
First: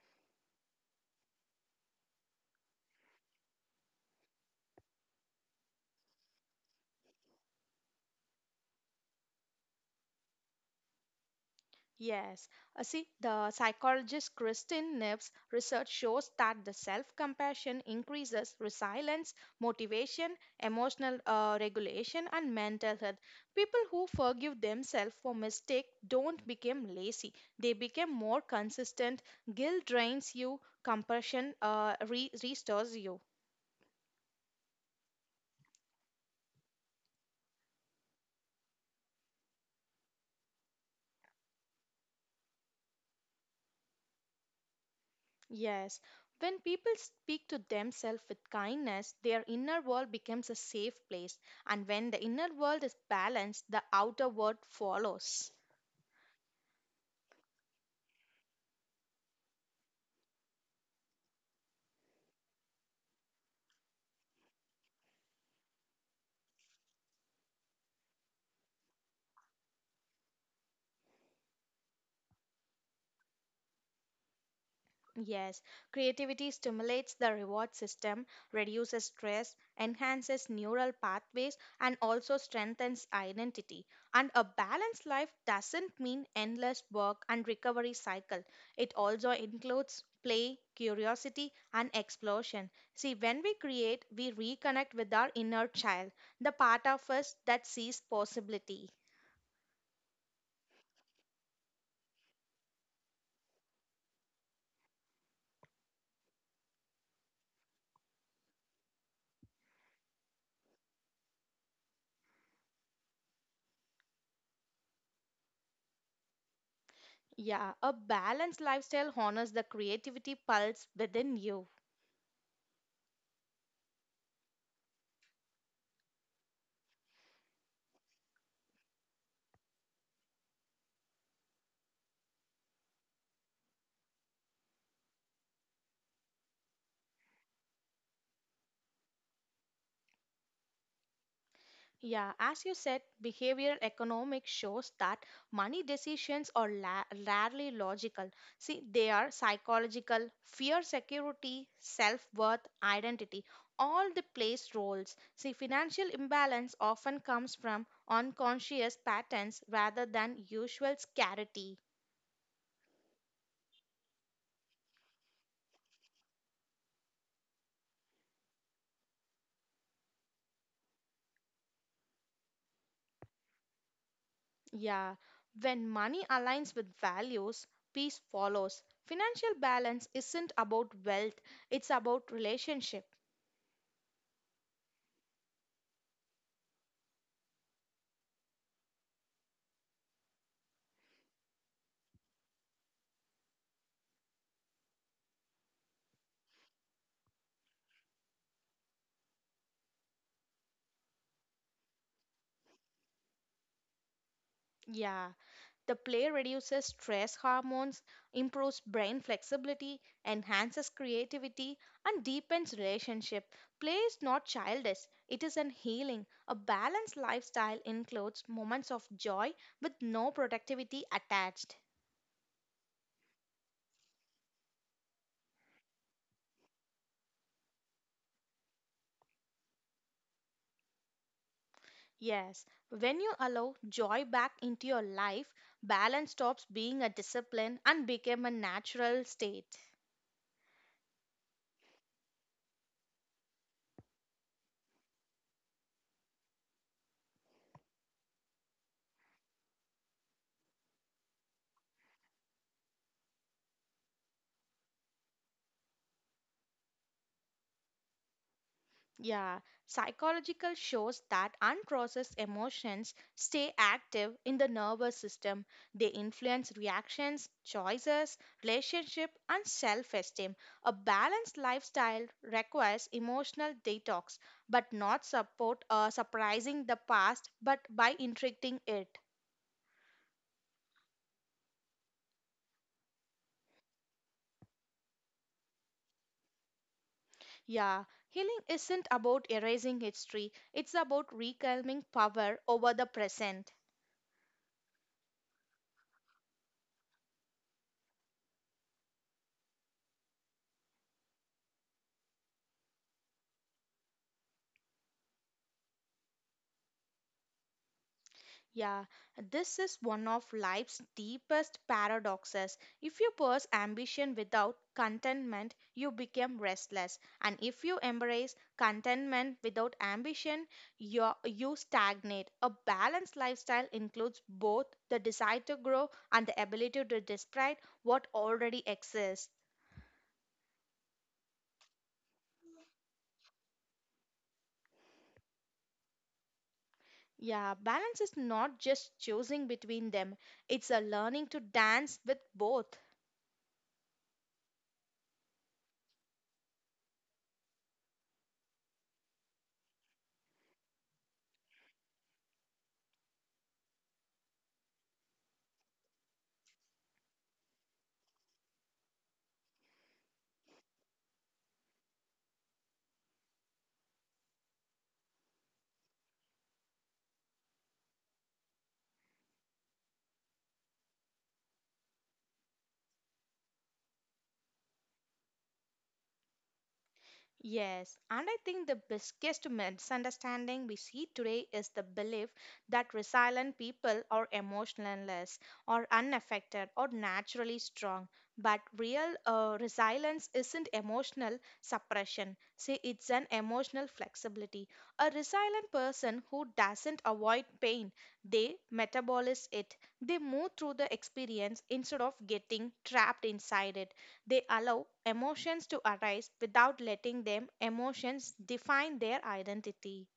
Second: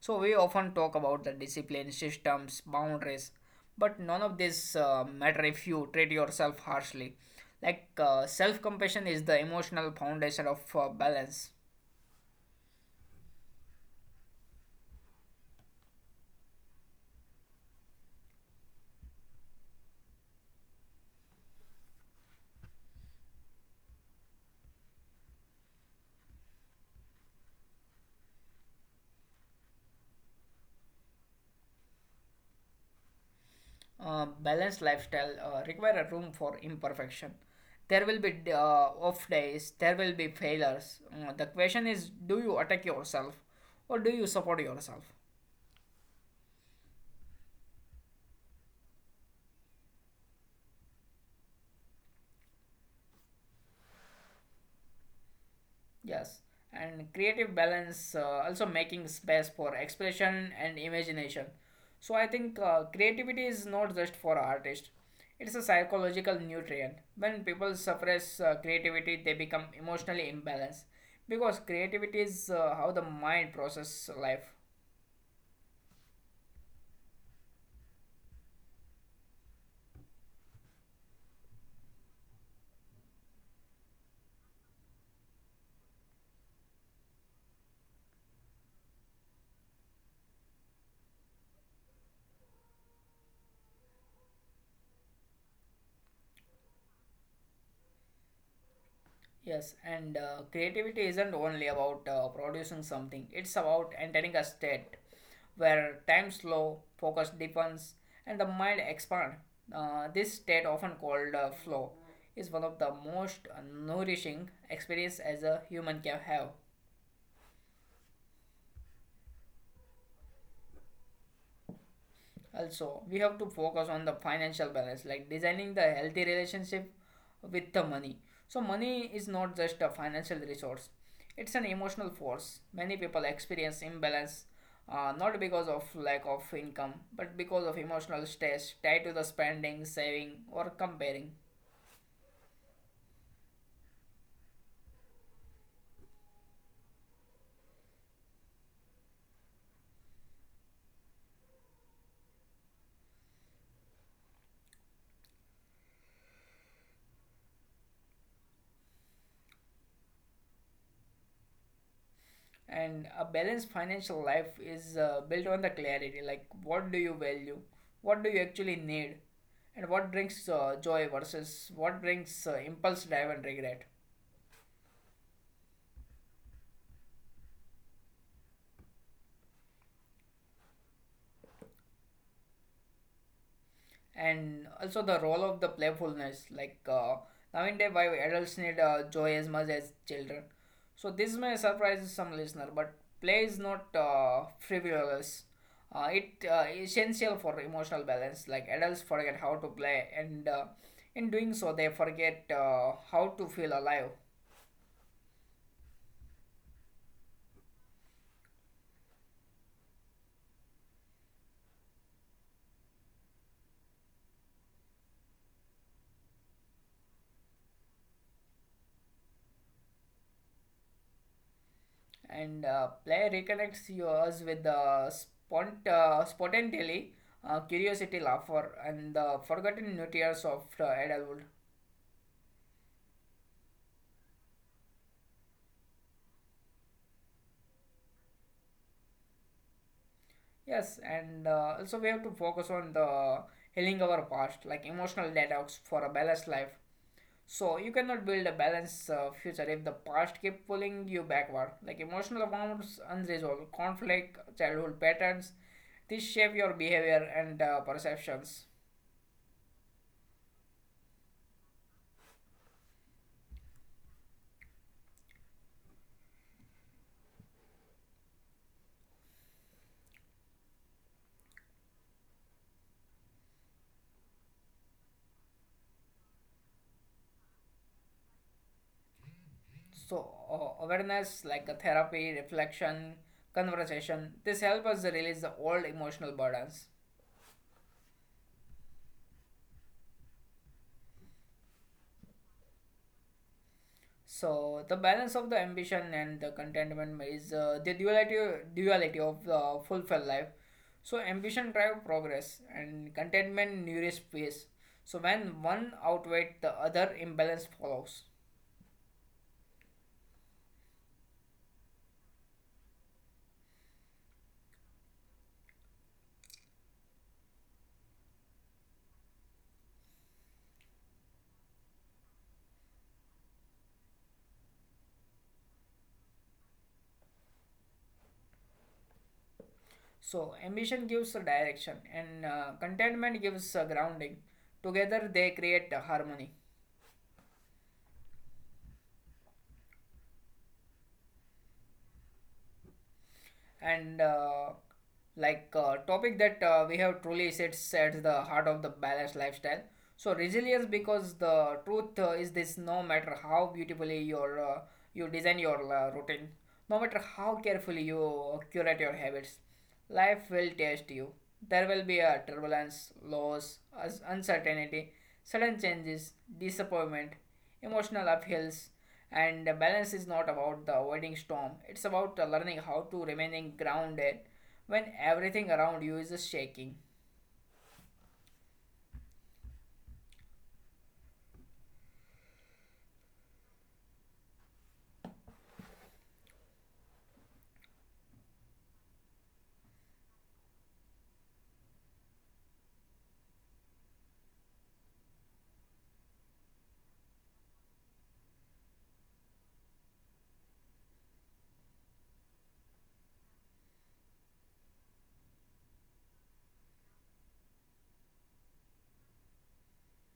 A: So we often talk about the discipline, systems, boundaries, but none of this uh, matter if you treat yourself harshly. Like uh, self compassion is the emotional foundation of uh, balance.
B: Yes. Uh, see, the psychologist Christine Nibbs' research shows that the self compassion increases resilience, motivation, emotional uh, regulation, and mental health. People who forgive themselves for mistake don't become lazy, they become more consistent. Guilt drains you, compassion uh, re- restores you.
A: Uh, balanced lifestyle uh, require a room for imperfection. There will be uh, off days, there will be failures. Uh, the question is, do you attack yourself or do you support yourself?
B: Yes, when people speak to themselves with kindness, their inner world becomes a safe place, and when the inner world is balanced, the outer world follows.
A: Yes, and creative balance uh, also making space for expression and imagination. So I think uh, creativity is not just for artists; it's a psychological nutrient. When people suppress uh, creativity, they become emotionally imbalanced, because creativity is uh, how the mind processes life.
B: Yes, creativity stimulates the reward system, reduces stress, enhances neural pathways, and also strengthens identity. And a balanced life doesn't mean endless work and recovery cycle. It also includes play, curiosity, and explosion. See, when we create, we reconnect with our inner child, the part of us that sees possibility.
A: Yes, and uh, creativity isn't only about uh, producing something, it's about entering a state where time slow, focus deepens, and the mind expands. Uh, this state, often called uh, flow, is one of the most nourishing experience as a human can have.
B: Yeah, a balanced lifestyle honors the creativity pulse within you.
A: Also, we have to focus on the financial balance, like designing the healthy relationship with the money. So, money is not just a financial resource, it's an emotional force. Many people experience imbalance uh, not because of lack of income, but because of emotional stress tied to the spending, saving, or comparing.
B: Yeah, as you said, behavioral economics shows that money decisions are la- rarely logical. See, they are psychological, fear, security, self worth, identity, all the plays roles. See, financial imbalance often comes from unconscious patterns rather than usual scarcity.
A: And a balanced financial life is uh, built on the clarity, like what do you value, what do you actually need, and what brings uh, joy versus what brings uh, impulse drive and regret.
B: Yeah, when money aligns with values, peace follows. Financial balance isn't about wealth, it's about relationship.
A: And also the role of the playfulness, like uh, nowadays why adults need uh, joy as much as children. So this may surprise some listener, but play is not uh, frivolous. Uh, it uh, essential for emotional balance. Like adults forget how to play, and uh, in doing so they forget uh, how to feel alive.
B: Yeah. The play reduces stress hormones, improves brain flexibility, enhances creativity, and deepens relationship. Play is not childish, it is an healing. A balanced lifestyle includes moments of joy with no productivity attached.
A: And uh, play reconnects you us with the spont- uh, spontaneity, uh, curiosity, laughter, and the forgotten nutrients of uh, adulthood.
B: Yes, when you allow joy back into your life, balance stops being a discipline and become a natural state.
A: Yes, and uh, also we have to focus on the healing our past, like emotional detox for a balanced life. So you cannot build a balanced uh, future if the past keep pulling you backward. Like emotional wounds, unresolved conflict, childhood patterns, this shape your behavior and uh, perceptions.
B: Yeah, psychological shows that unprocessed emotions stay active in the nervous system. They influence reactions, choices, relationship, and self-esteem. A balanced lifestyle requires emotional detox, but not support uh, surprising the past, but by integrating it.
A: So uh, awareness, like a therapy, reflection, conversation, this help us release the old emotional burdens.
B: Yeah, healing isn't about erasing history. It's about reclaiming power over the present.
A: So the balance of the ambition and the contentment is uh, the duality duality of uh, fulfilled life. So ambition drive progress and contentment nourish peace. So when one outweighs the other, imbalance follows.
B: Yeah, this is one of life's deepest paradoxes. If you pursue ambition without contentment, you become restless. And if you embrace contentment without ambition, you you stagnate. A balanced lifestyle includes both the desire to grow and the ability to discard what already exists.
A: So ambition gives a direction, and uh, contentment gives a grounding. Together they create a harmony.
B: Yeah, balance is not just choosing between them, it's a learning to dance with both.
A: And uh, like uh, topic that uh, we have truly sits at the heart of the balanced lifestyle, so resilience. Because the truth uh, is this: no matter how beautifully your uh, you design your uh, routine, no matter how carefully you curate your habits, life will test you. There will be a turbulence, loss, us- uncertainty, sudden changes, disappointment, emotional upheavals. And the balance is not about the avoiding storm, it's about uh, learning how to remaining grounded when everything around you is shaking.
B: Yes, and I think the biggest misunderstanding we see today is the belief that resilient people are emotionless or unaffected or naturally strong. But real uh, resilience isn't emotional suppression. See, it's an emotional flexibility. A resilient person who doesn't avoid pain, they metabolize it. They move through the experience instead of getting trapped inside it. They allow emotions to arise without letting them emotions define their identity.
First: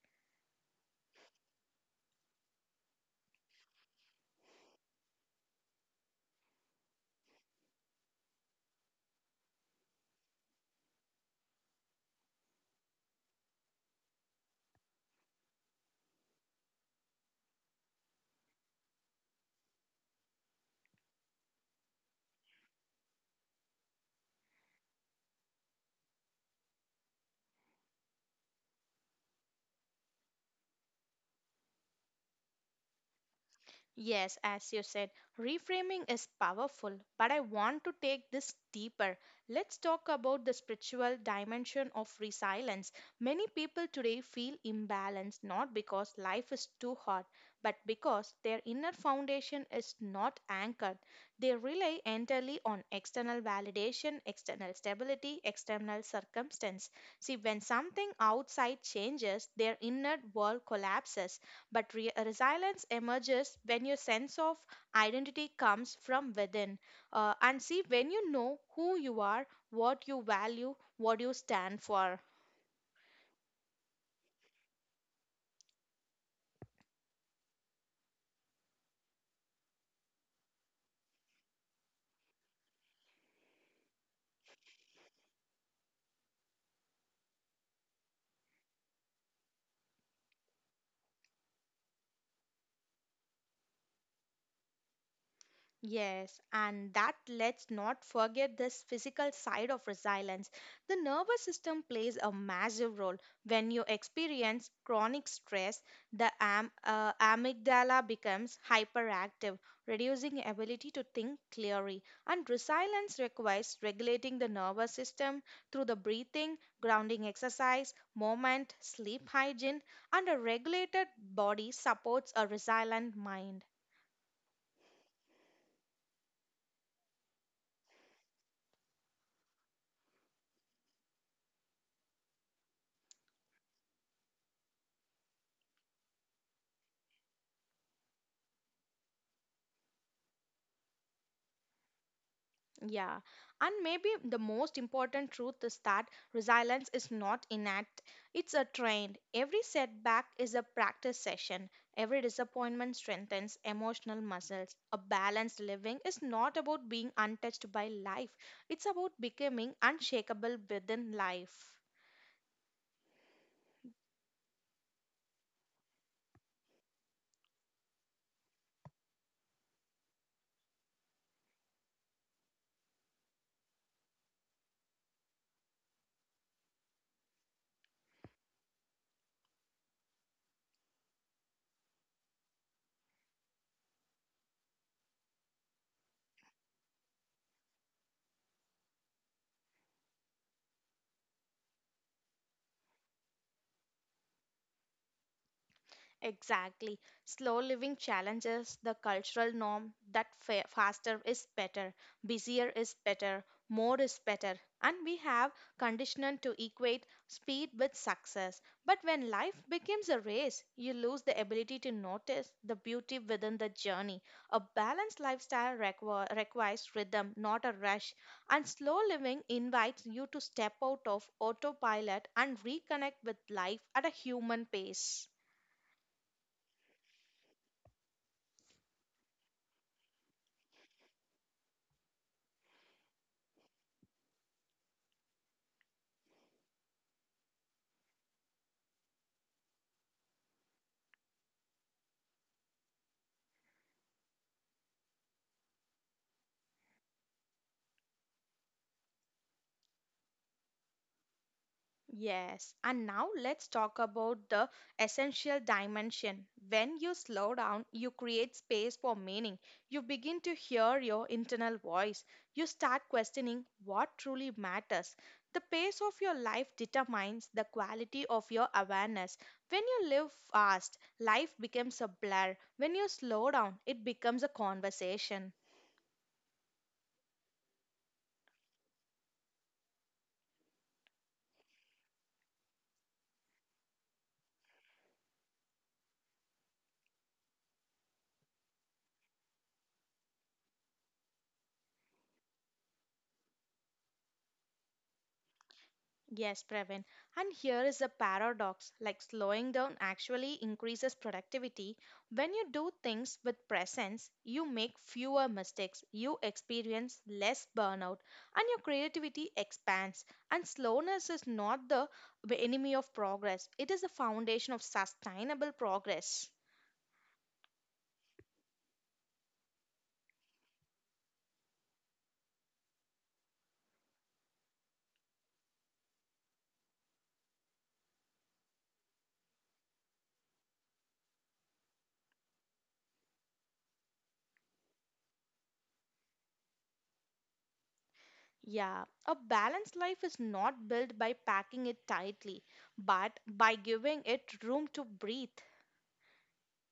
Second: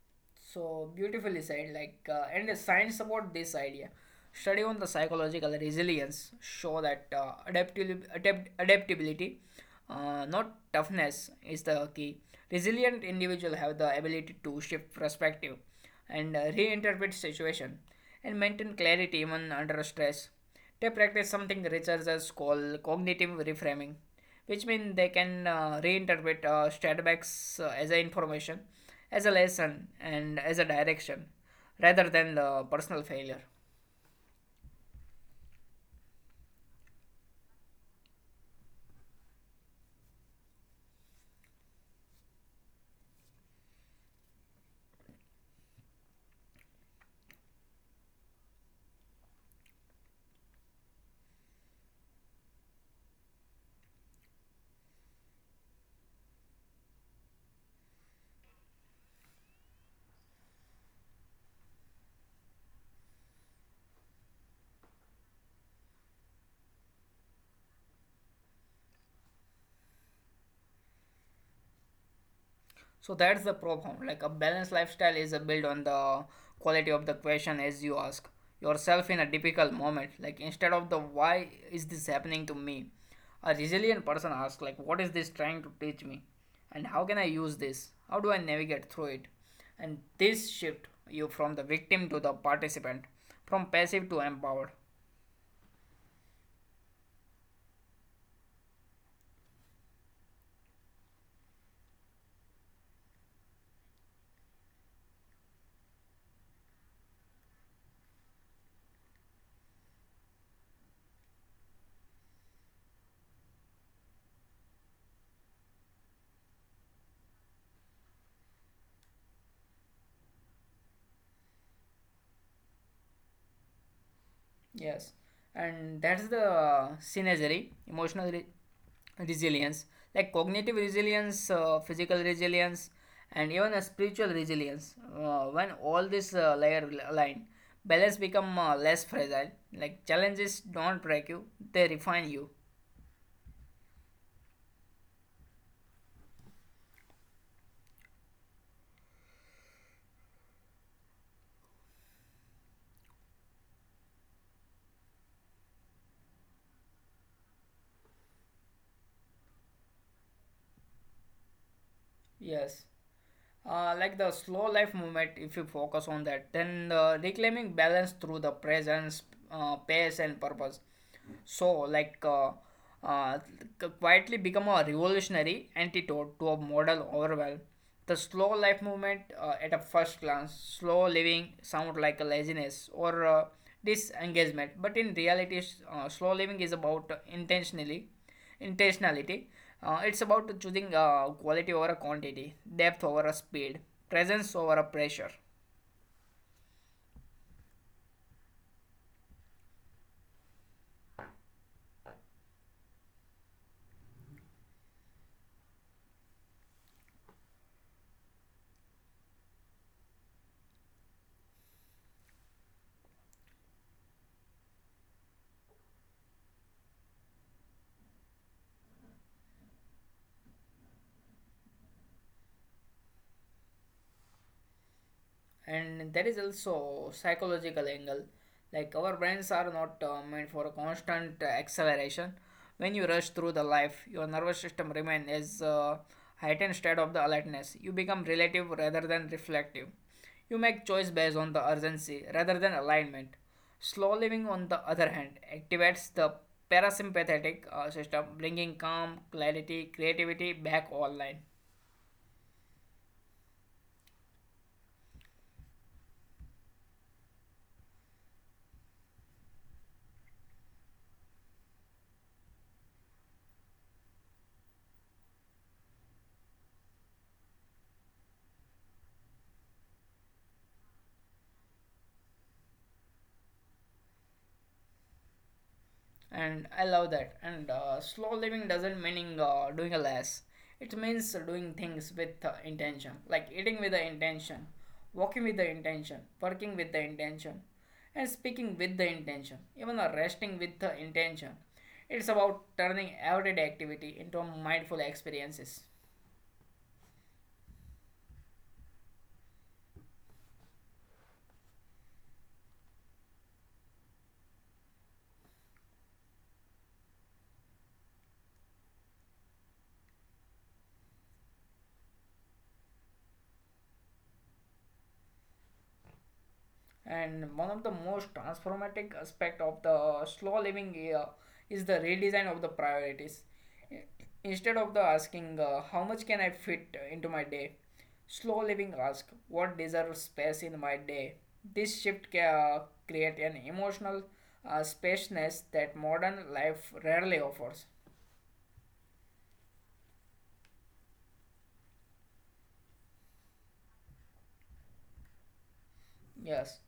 A: So beautifully said. Like, uh, and the science about this idea, study on the psychological resilience show that uh, adaptil- adapt- adaptability, uh, not toughness, is the key. Resilient individual have the ability to shift perspective, and uh, reinterpret situation, and maintain clarity even under stress. They practice something researchers call cognitive reframing, which means they can uh, reinterpret uh, setbacks uh, as a information, as a lesson, and as a direction, rather than the personal failure.
B: Yes, as you said, reframing is powerful, but I want to take this deeper. Let's talk about the spiritual dimension of resilience. Many people today feel imbalanced not because life is too hard, but because their inner foundation is not anchored. They rely entirely on external validation, external stability, external circumstance. See, when something outside changes, their inner world collapses but re- resilience emerges when your sense of identity comes from within. Uh, and see, when you know who you are, what you value, what you stand for.
A: So that's the problem. Like a balanced lifestyle is a build on the quality of the question as you ask yourself in a difficult moment. Like instead of the why is this happening to me, a resilient person asks like what is this trying to teach me, and how can I use this? How do I navigate through it? And this shift you from the victim to the participant, from passive to empowered.
B: Yes, and that let's not forget this physical side of resilience. The nervous system plays a massive role. When you experience chronic stress, the am- uh, amygdala becomes hyperactive, reducing ability to think clearly. And resilience requires regulating the nervous system through the breathing, grounding exercise, movement, sleep hygiene, and a regulated body supports a resilient mind.
A: Yes, and that's the synergy, emotional re- resilience, like cognitive resilience, uh, physical resilience, and even a spiritual resilience. Uh, when all this uh, layer align, balance become uh, less fragile. Like challenges don't break you; they refine you.
B: Yeah, and maybe the most important truth is that resilience is not innate, it's a trained. Every setback is a practice session, every disappointment strengthens emotional muscles. A balanced living is not about being untouched by life, it's about becoming unshakable within life.
A: Yes. Uh, like the slow life movement, if you focus on that, then the reclaiming balance through the presence, uh, pace, and purpose. So, like, uh, uh, c- quietly become a revolutionary antidote to a model overwhelm. The slow life movement, uh, at a first glance, slow living sound like a laziness or uh, disengagement, but in reality, s- uh, slow living is about uh, intentionally. Intentionality. Uh, it's about choosing uh, quality over a quantity, depth over a speed, presence over a pressure.
B: Exactly. Slow living challenges the cultural norm that fa- faster is better, busier is better, more is better. And we have conditioned to equate speed with success. But when life becomes a race, you lose the ability to notice the beauty within the journey. A balanced lifestyle requ- requires rhythm, not a rush. And slow living invites you to step out of autopilot and reconnect with life at a human pace.
A: And there is also psychological angle, like our brains are not uh, meant for a constant uh, acceleration. When you rush through the life, your nervous system remains as uh, heightened state of the alertness. You become relative rather than reflective. You make choice based on the urgency rather than alignment. Slow living, on the other hand, activates the parasympathetic uh, system, bringing calm, clarity, creativity back online.
B: Yes, and now let's talk about the essential dimension. When you slow down, you create space for meaning. You begin to hear your internal voice. You start questioning what truly matters. The pace of your life determines the quality of your awareness. When you live fast, life becomes a blur. When you slow down, it becomes a conversation.
A: And I love that. And uh, slow living doesn't mean uh, doing less, it means doing things with uh, intention, like eating with the intention, walking with the intention, working with the intention, and speaking with the intention, even uh, resting with the intention. It's about turning everyday activity into mindful experiences.
B: Yes, Pravin. And here is a paradox like slowing down actually increases productivity. When you do things with presence, you make fewer mistakes, you experience less burnout, and your creativity expands. And slowness is not the enemy of progress, it is the foundation of sustainable progress.
A: And one of the most transformative aspect of the slow living uh, is the redesign of the priorities. Instead of the asking uh, how much can I fit into my day, slow living ask what deserves space in my day. This shift can uh, create an emotional uh, spaciousness that modern life rarely offers.
B: Yeah, a balanced life is not built by packing it tightly, but by giving it room to breathe.
A: Yes,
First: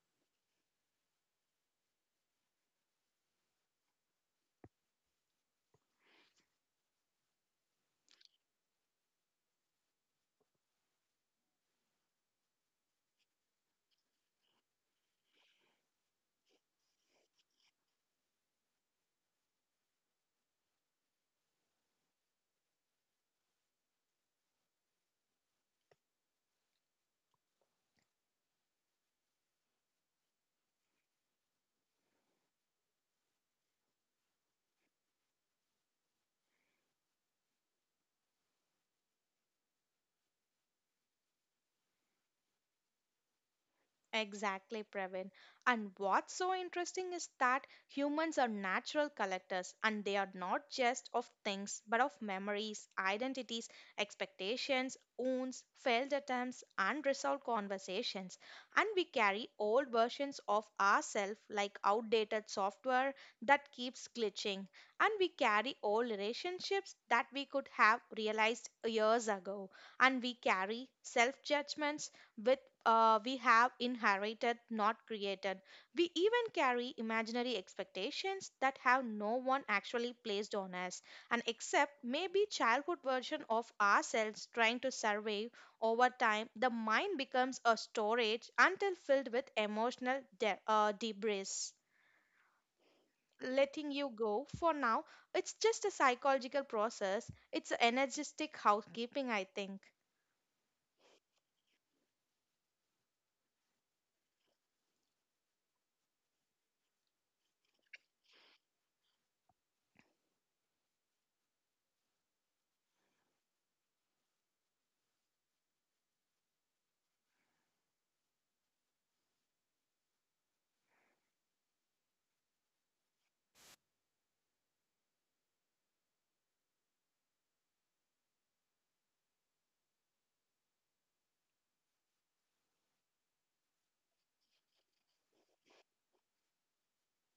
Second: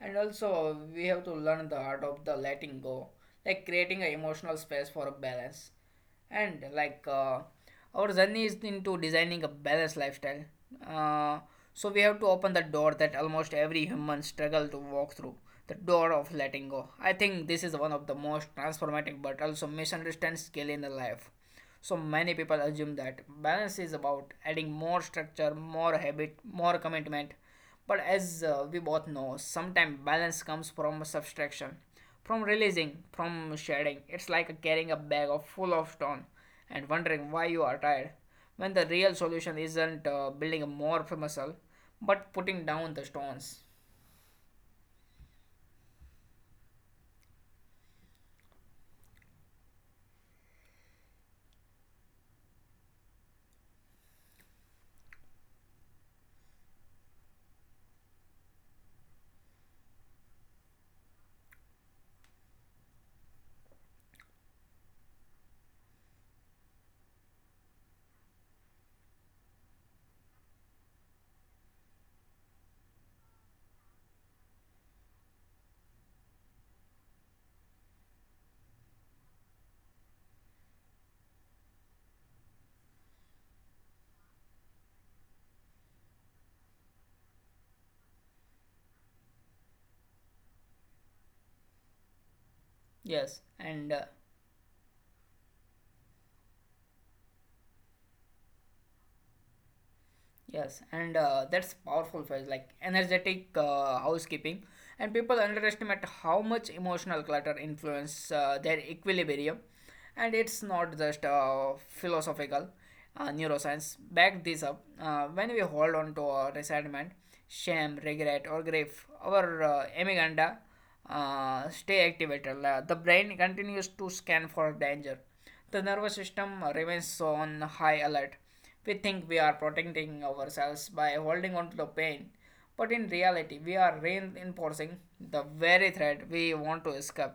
A: and also we have to learn the art of the letting go, like creating an emotional space for a balance. And like uh, our journey is into designing a balanced lifestyle. Uh, so we have to open the door that almost every human struggle to walk through, the door of letting go. I think this is one of the most transformative but also misunderstood skill in the life. So many people assume that balance is about adding more structure, more habit, more commitment. But as uh, we both know, sometimes balance comes from subtraction, from releasing, from shedding. It's like carrying a bag of full of stone and wondering why you are tired when the real solution isn't uh, building a more muscle but putting down the stones.
B: Exactly, Pravin. And what's so interesting is that humans are natural collectors and they are not just of things but of memories, identities, expectations, wounds, failed attempts, unresolved conversations. And we carry old versions of ourselves like outdated software that keeps glitching. And we carry old relationships that we could have realized years ago. And we carry self judgments with uh, we have inherited, not created. We even carry imaginary expectations that have no one actually placed on us, and except maybe childhood version of ourselves trying to survive over time, the mind becomes a storage until filled with emotional de- uh, debris.
A: Yes, and
B: Letting
A: uh,
B: you go for now, it's just a psychological process. It's energetic housekeeping, I think.
A: Yes, and uh, that's powerful phrase like energetic uh, housekeeping. And people underestimate how much emotional clutter influence uh, their equilibrium. And it's not just uh, philosophical. Uh, neuroscience back this up. Uh, when we hold on to our resentment, shame, regret, or grief, our uh, amygdala uh, stay activated. La- The brain continues to scan for danger. The nervous system remains on high alert. We think we are protecting ourselves by holding on to the pain, but in reality, we are reinforcing the very threat we want to escape.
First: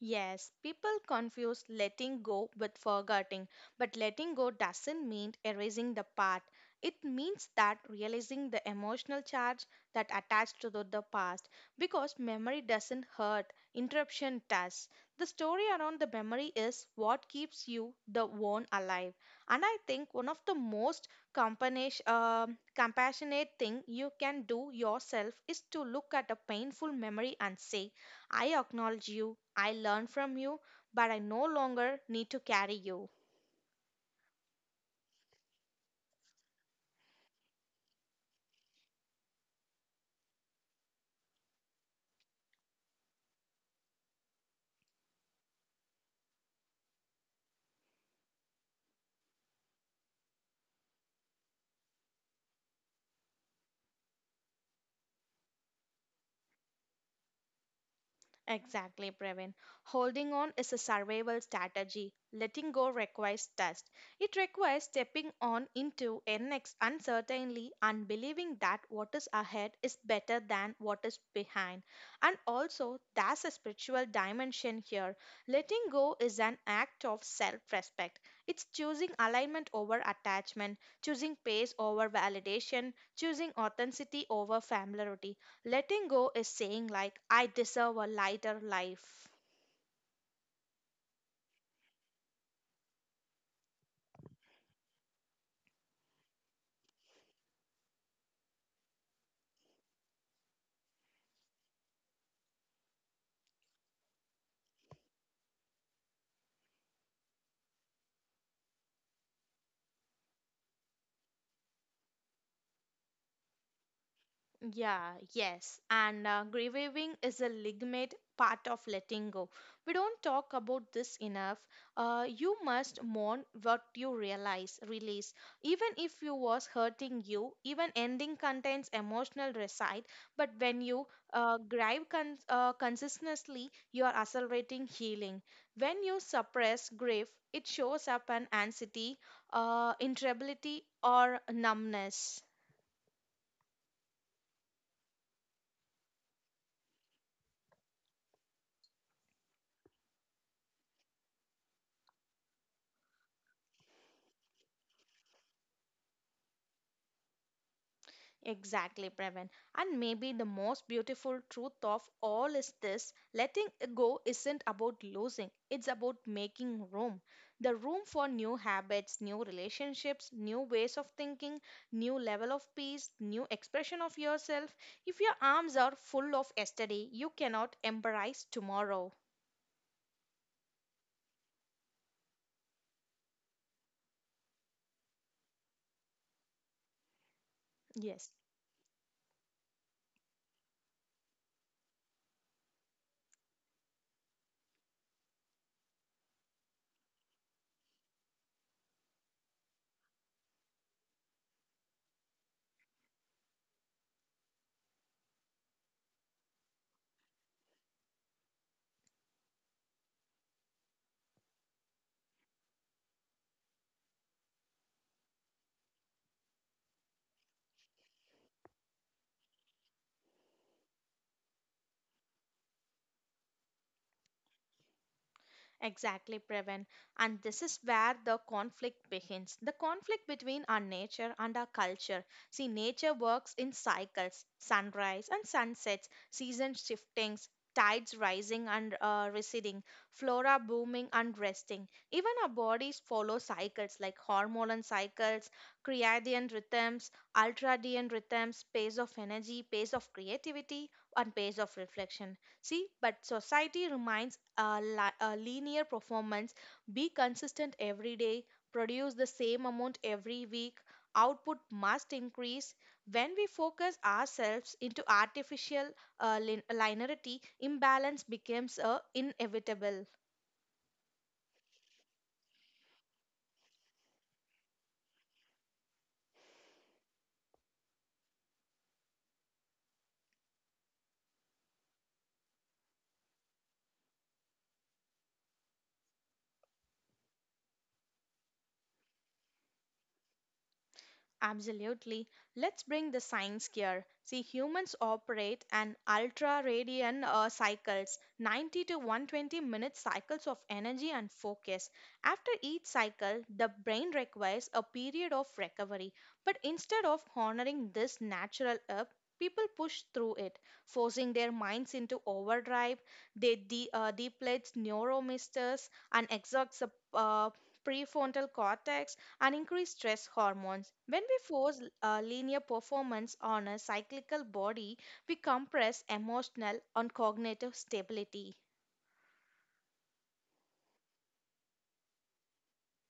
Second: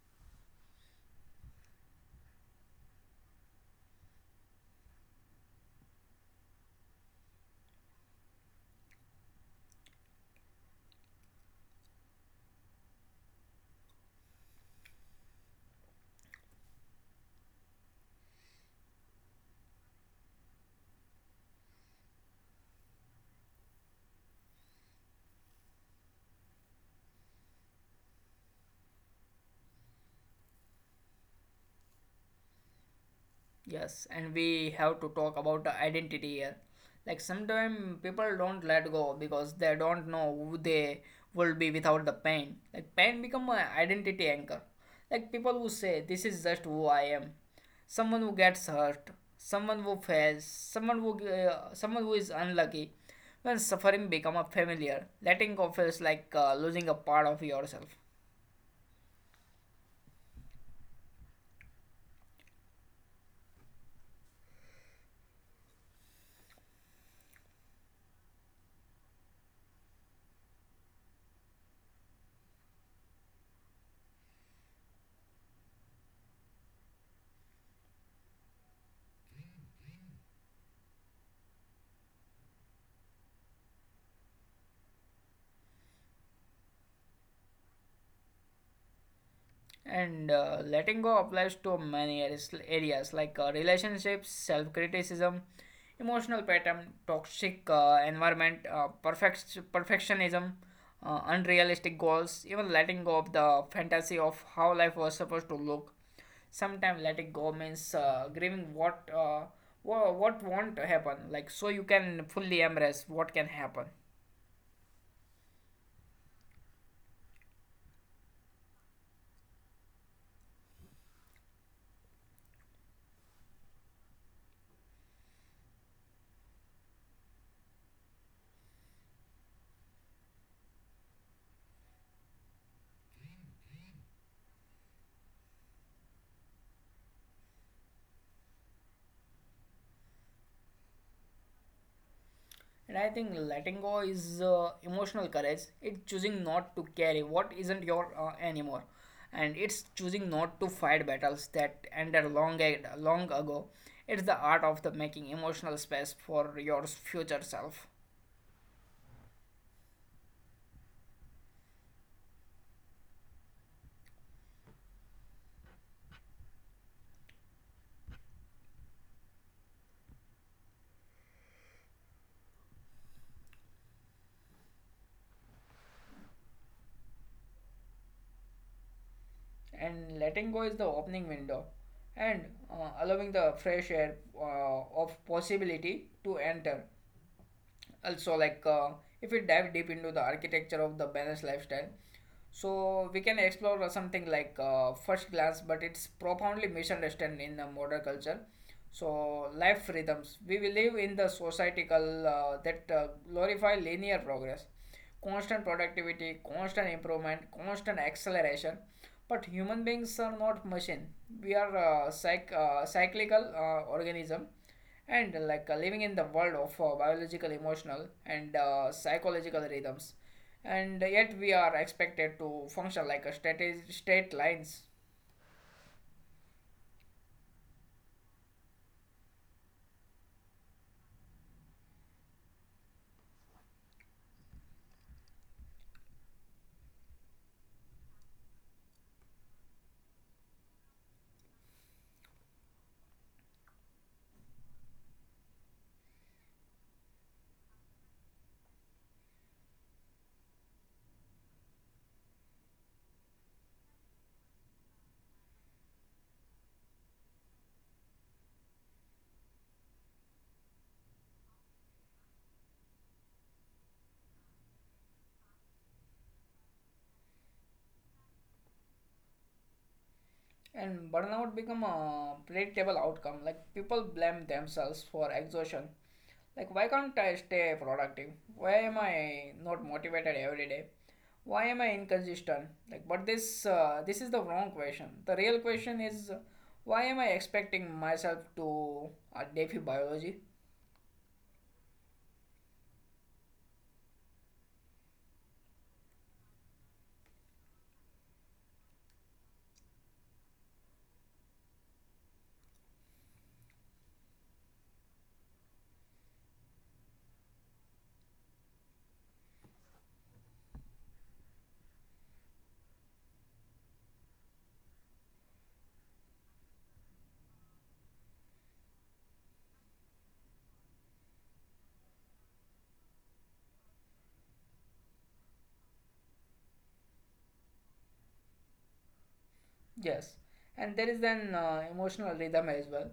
B: Yes, people confuse letting go with forgetting, but letting go doesn't mean erasing the past. It means that realizing the emotional charge that attached to the, the past because memory doesn't hurt, interruption does. The story around the memory is what keeps you the one alive. And I think one of the most companish- um compassionate thing you can do yourself is to look at a painful memory and say, I acknowledge you, I learn from you, but I no longer need to carry you.
A: Yes, and we have to talk about the identity here. Like sometimes people don't let go because they don't know who they will be without the pain. Like pain become an identity anchor. Like people who say this is just who I am. Someone who gets hurt, someone who fails, someone who uh, someone who is unlucky. When suffering become a familiar, letting go feels like uh, losing a part of yourself.
B: Exactly, Praveen. Holding on is a survival strategy. Letting go requires trust. It requires stepping on into an ex- uncertainty and believing that what is ahead is better than what is behind. And also, there's a spiritual dimension here. Letting go is an act of self respect. It's choosing alignment over attachment, choosing pace over validation, choosing authenticity over familiarity. Letting go is saying, like, I deserve a lighter life.
A: And uh, letting go applies to many areas areas like uh, relationships, self criticism, emotional pattern, toxic uh, environment, uh, perfect, perfectionism, uh, unrealistic goals, even letting go of the fantasy of how life was supposed to look. Sometimes letting go means uh, grieving what, uh, wha- what won't happen, like so you can fully embrace what can happen.
B: Yeah, yes. And uh, grieving is a legitimate part of letting go. We don't talk about this enough. Uh, you must mourn what you realize, release. Even if you was hurting you, even ending contains emotional reside. But when you uh, grieve con- uh, consistently, you are accelerating healing. When you suppress grief, it shows up an anxiety, uh, irritability, or numbness.
A: And I think letting go is uh, emotional courage. It's choosing not to carry what isn't your uh, anymore, and it's choosing not to fight battles that ended long ag- long ago. It's the art of the making emotional space for your future self.
B: Exactly, Previn. And maybe the most beautiful truth of all is this letting go isn't about losing, it's about making room. The room for new habits, new relationships, new ways of thinking, new level of peace, new expression of yourself. If your arms are full of yesterday, you cannot embrace tomorrow.
A: And letting go is the opening window, and uh, allowing the fresh air uh, of possibility to enter.
B: Yes.
A: Also like uh, if we dive deep into the architecture of the balanced lifestyle, so we can explore something like uh, first glance, but it's profoundly misunderstood in the modern culture. So life rhythms, we will live in the societal uh, that uh, glorify linear progress, constant productivity, constant improvement, constant acceleration. But human beings are not machine. We are uh, psych- uh, cyclical uh, organism, and uh, like uh, living in the world of uh, biological, emotional, and uh, psychological rhythms. And yet we are expected to function like a state state lines.
B: Exactly, Previn. And this is where the conflict begins. The conflict between our nature and our culture. See, nature works in cycles sunrise and sunsets, season shiftings, tides rising and uh, receding, flora booming and resting. Even our bodies follow cycles like hormonal cycles, circadian rhythms, ultradian rhythms, pace of energy, pace of creativity, and pace of reflection. See, but society reminds a, li- a linear performance be consistent every day, produce the same amount every week, output must increase. When we focus ourselves into artificial uh, lin- linearity, imbalance becomes uh, inevitable.
A: And burnout become a predictable outcome. Like people blame themselves for exhaustion. Like why can't I stay productive? Why am I not motivated every day? Why am I inconsistent? Like but this uh, this is the wrong question. The real question is why am I expecting myself to uh, defy biology?
B: Absolutely. Let's bring the science here. See, humans operate an ultra radian uh, cycles, ninety to one hundred twenty minute cycles of energy and focus. After each cycle, the brain requires a period of recovery. But instead of honoring this natural up, people push through it, forcing their minds into overdrive. They de- uh, deplete neuromusculars and exhaust the uh, prefrontal cortex and increase stress hormones. When we force uh, linear performance on a cyclical body, we compress emotional and cognitive stability.
A: Yes, and there is an uh, emotional rhythm as well.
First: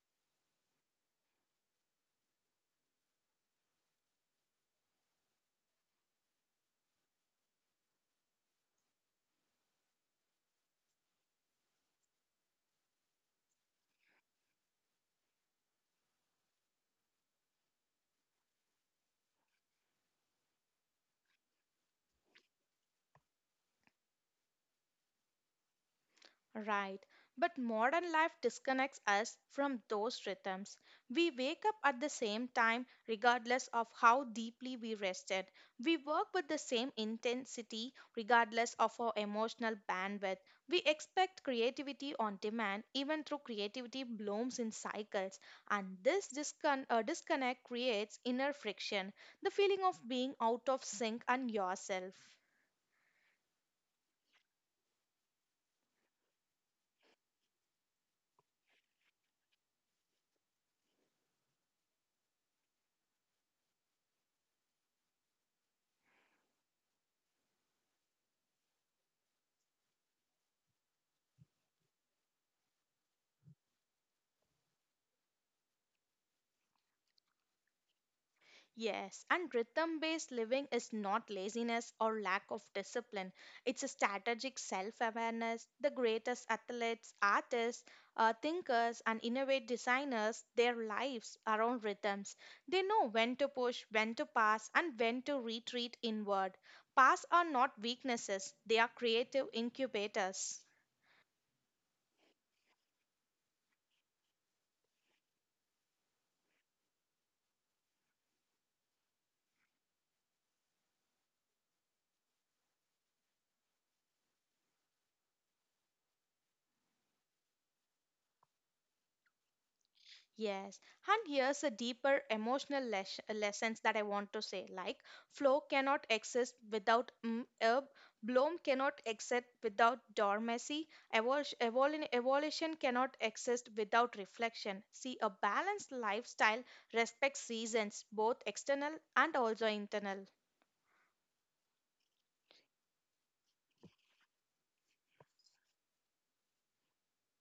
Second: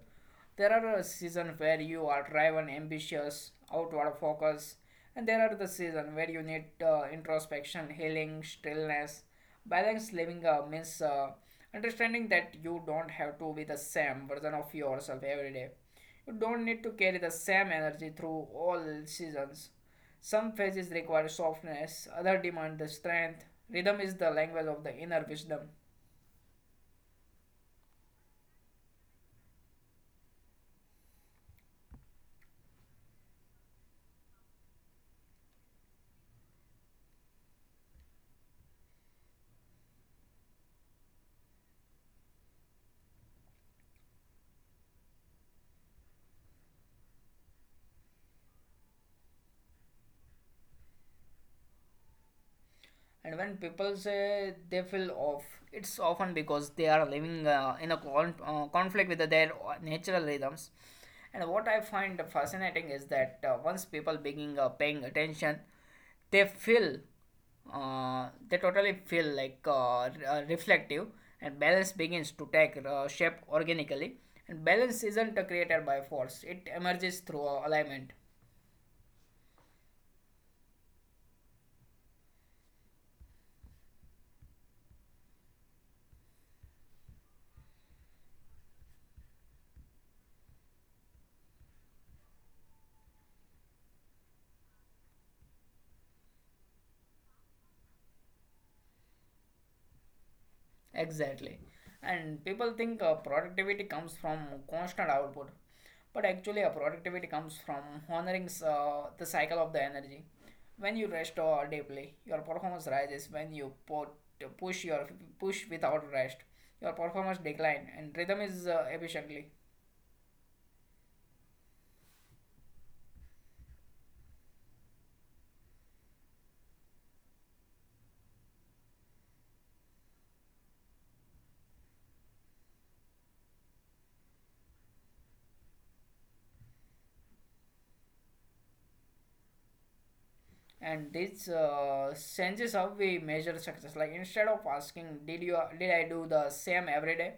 A: There are uh, seasons where you are driven, ambitious, outward focus, and there are the seasons where you need uh, introspection, healing, stillness. Balanced living uh, means uh, understanding that you don't have to be the same version of yourself every day. You don't need to carry the same energy through all seasons. Some phases require softness, other demand the strength. Rhythm is the language of the inner wisdom.
B: Right, but modern life disconnects us from those rhythms. We wake up at the same time, regardless of how deeply we rested. We work with the same intensity, regardless of our emotional bandwidth. We expect creativity on demand, even though creativity blooms in cycles. And this discon- uh, disconnect creates inner friction, the feeling of being out of sync and yourself.
A: And when people say they feel off, it's often because they are living uh, in a con- uh, conflict with their natural rhythms. And what I find fascinating is that uh, once people begin uh, paying attention, they feel uh, they totally feel like uh, re- uh, reflective, and balance begins to take uh, shape organically. And balance isn't uh, created by force, it emerges through uh, alignment.
B: Yes, and rhythm based living is not laziness or lack of discipline. It's a strategic self awareness. The greatest athletes, artists, uh, thinkers, and innovative designers, their lives around rhythms. They know when to push, when to pass, and when to retreat inward. Pass are not weaknesses, they are creative incubators.
A: Exactly. And people think uh, productivity comes from constant output, but actually, uh, productivity comes from honoring uh, the cycle of the energy. When you rest uh, deeply, your performance rises. When you put, push your push without rest, your performance decline. And rhythm is uh, efficiently.
B: Yes, and here's a deeper emotional les- lessons that I want to say. Like flow cannot exist without mm, herb, bloom cannot exist without dormancy, evol- evol- evolution cannot exist without reflection. See, a balanced lifestyle respects seasons, both external and also internal.
A: And this uh, changes how we measure success, like instead of asking did you did i do the same every day,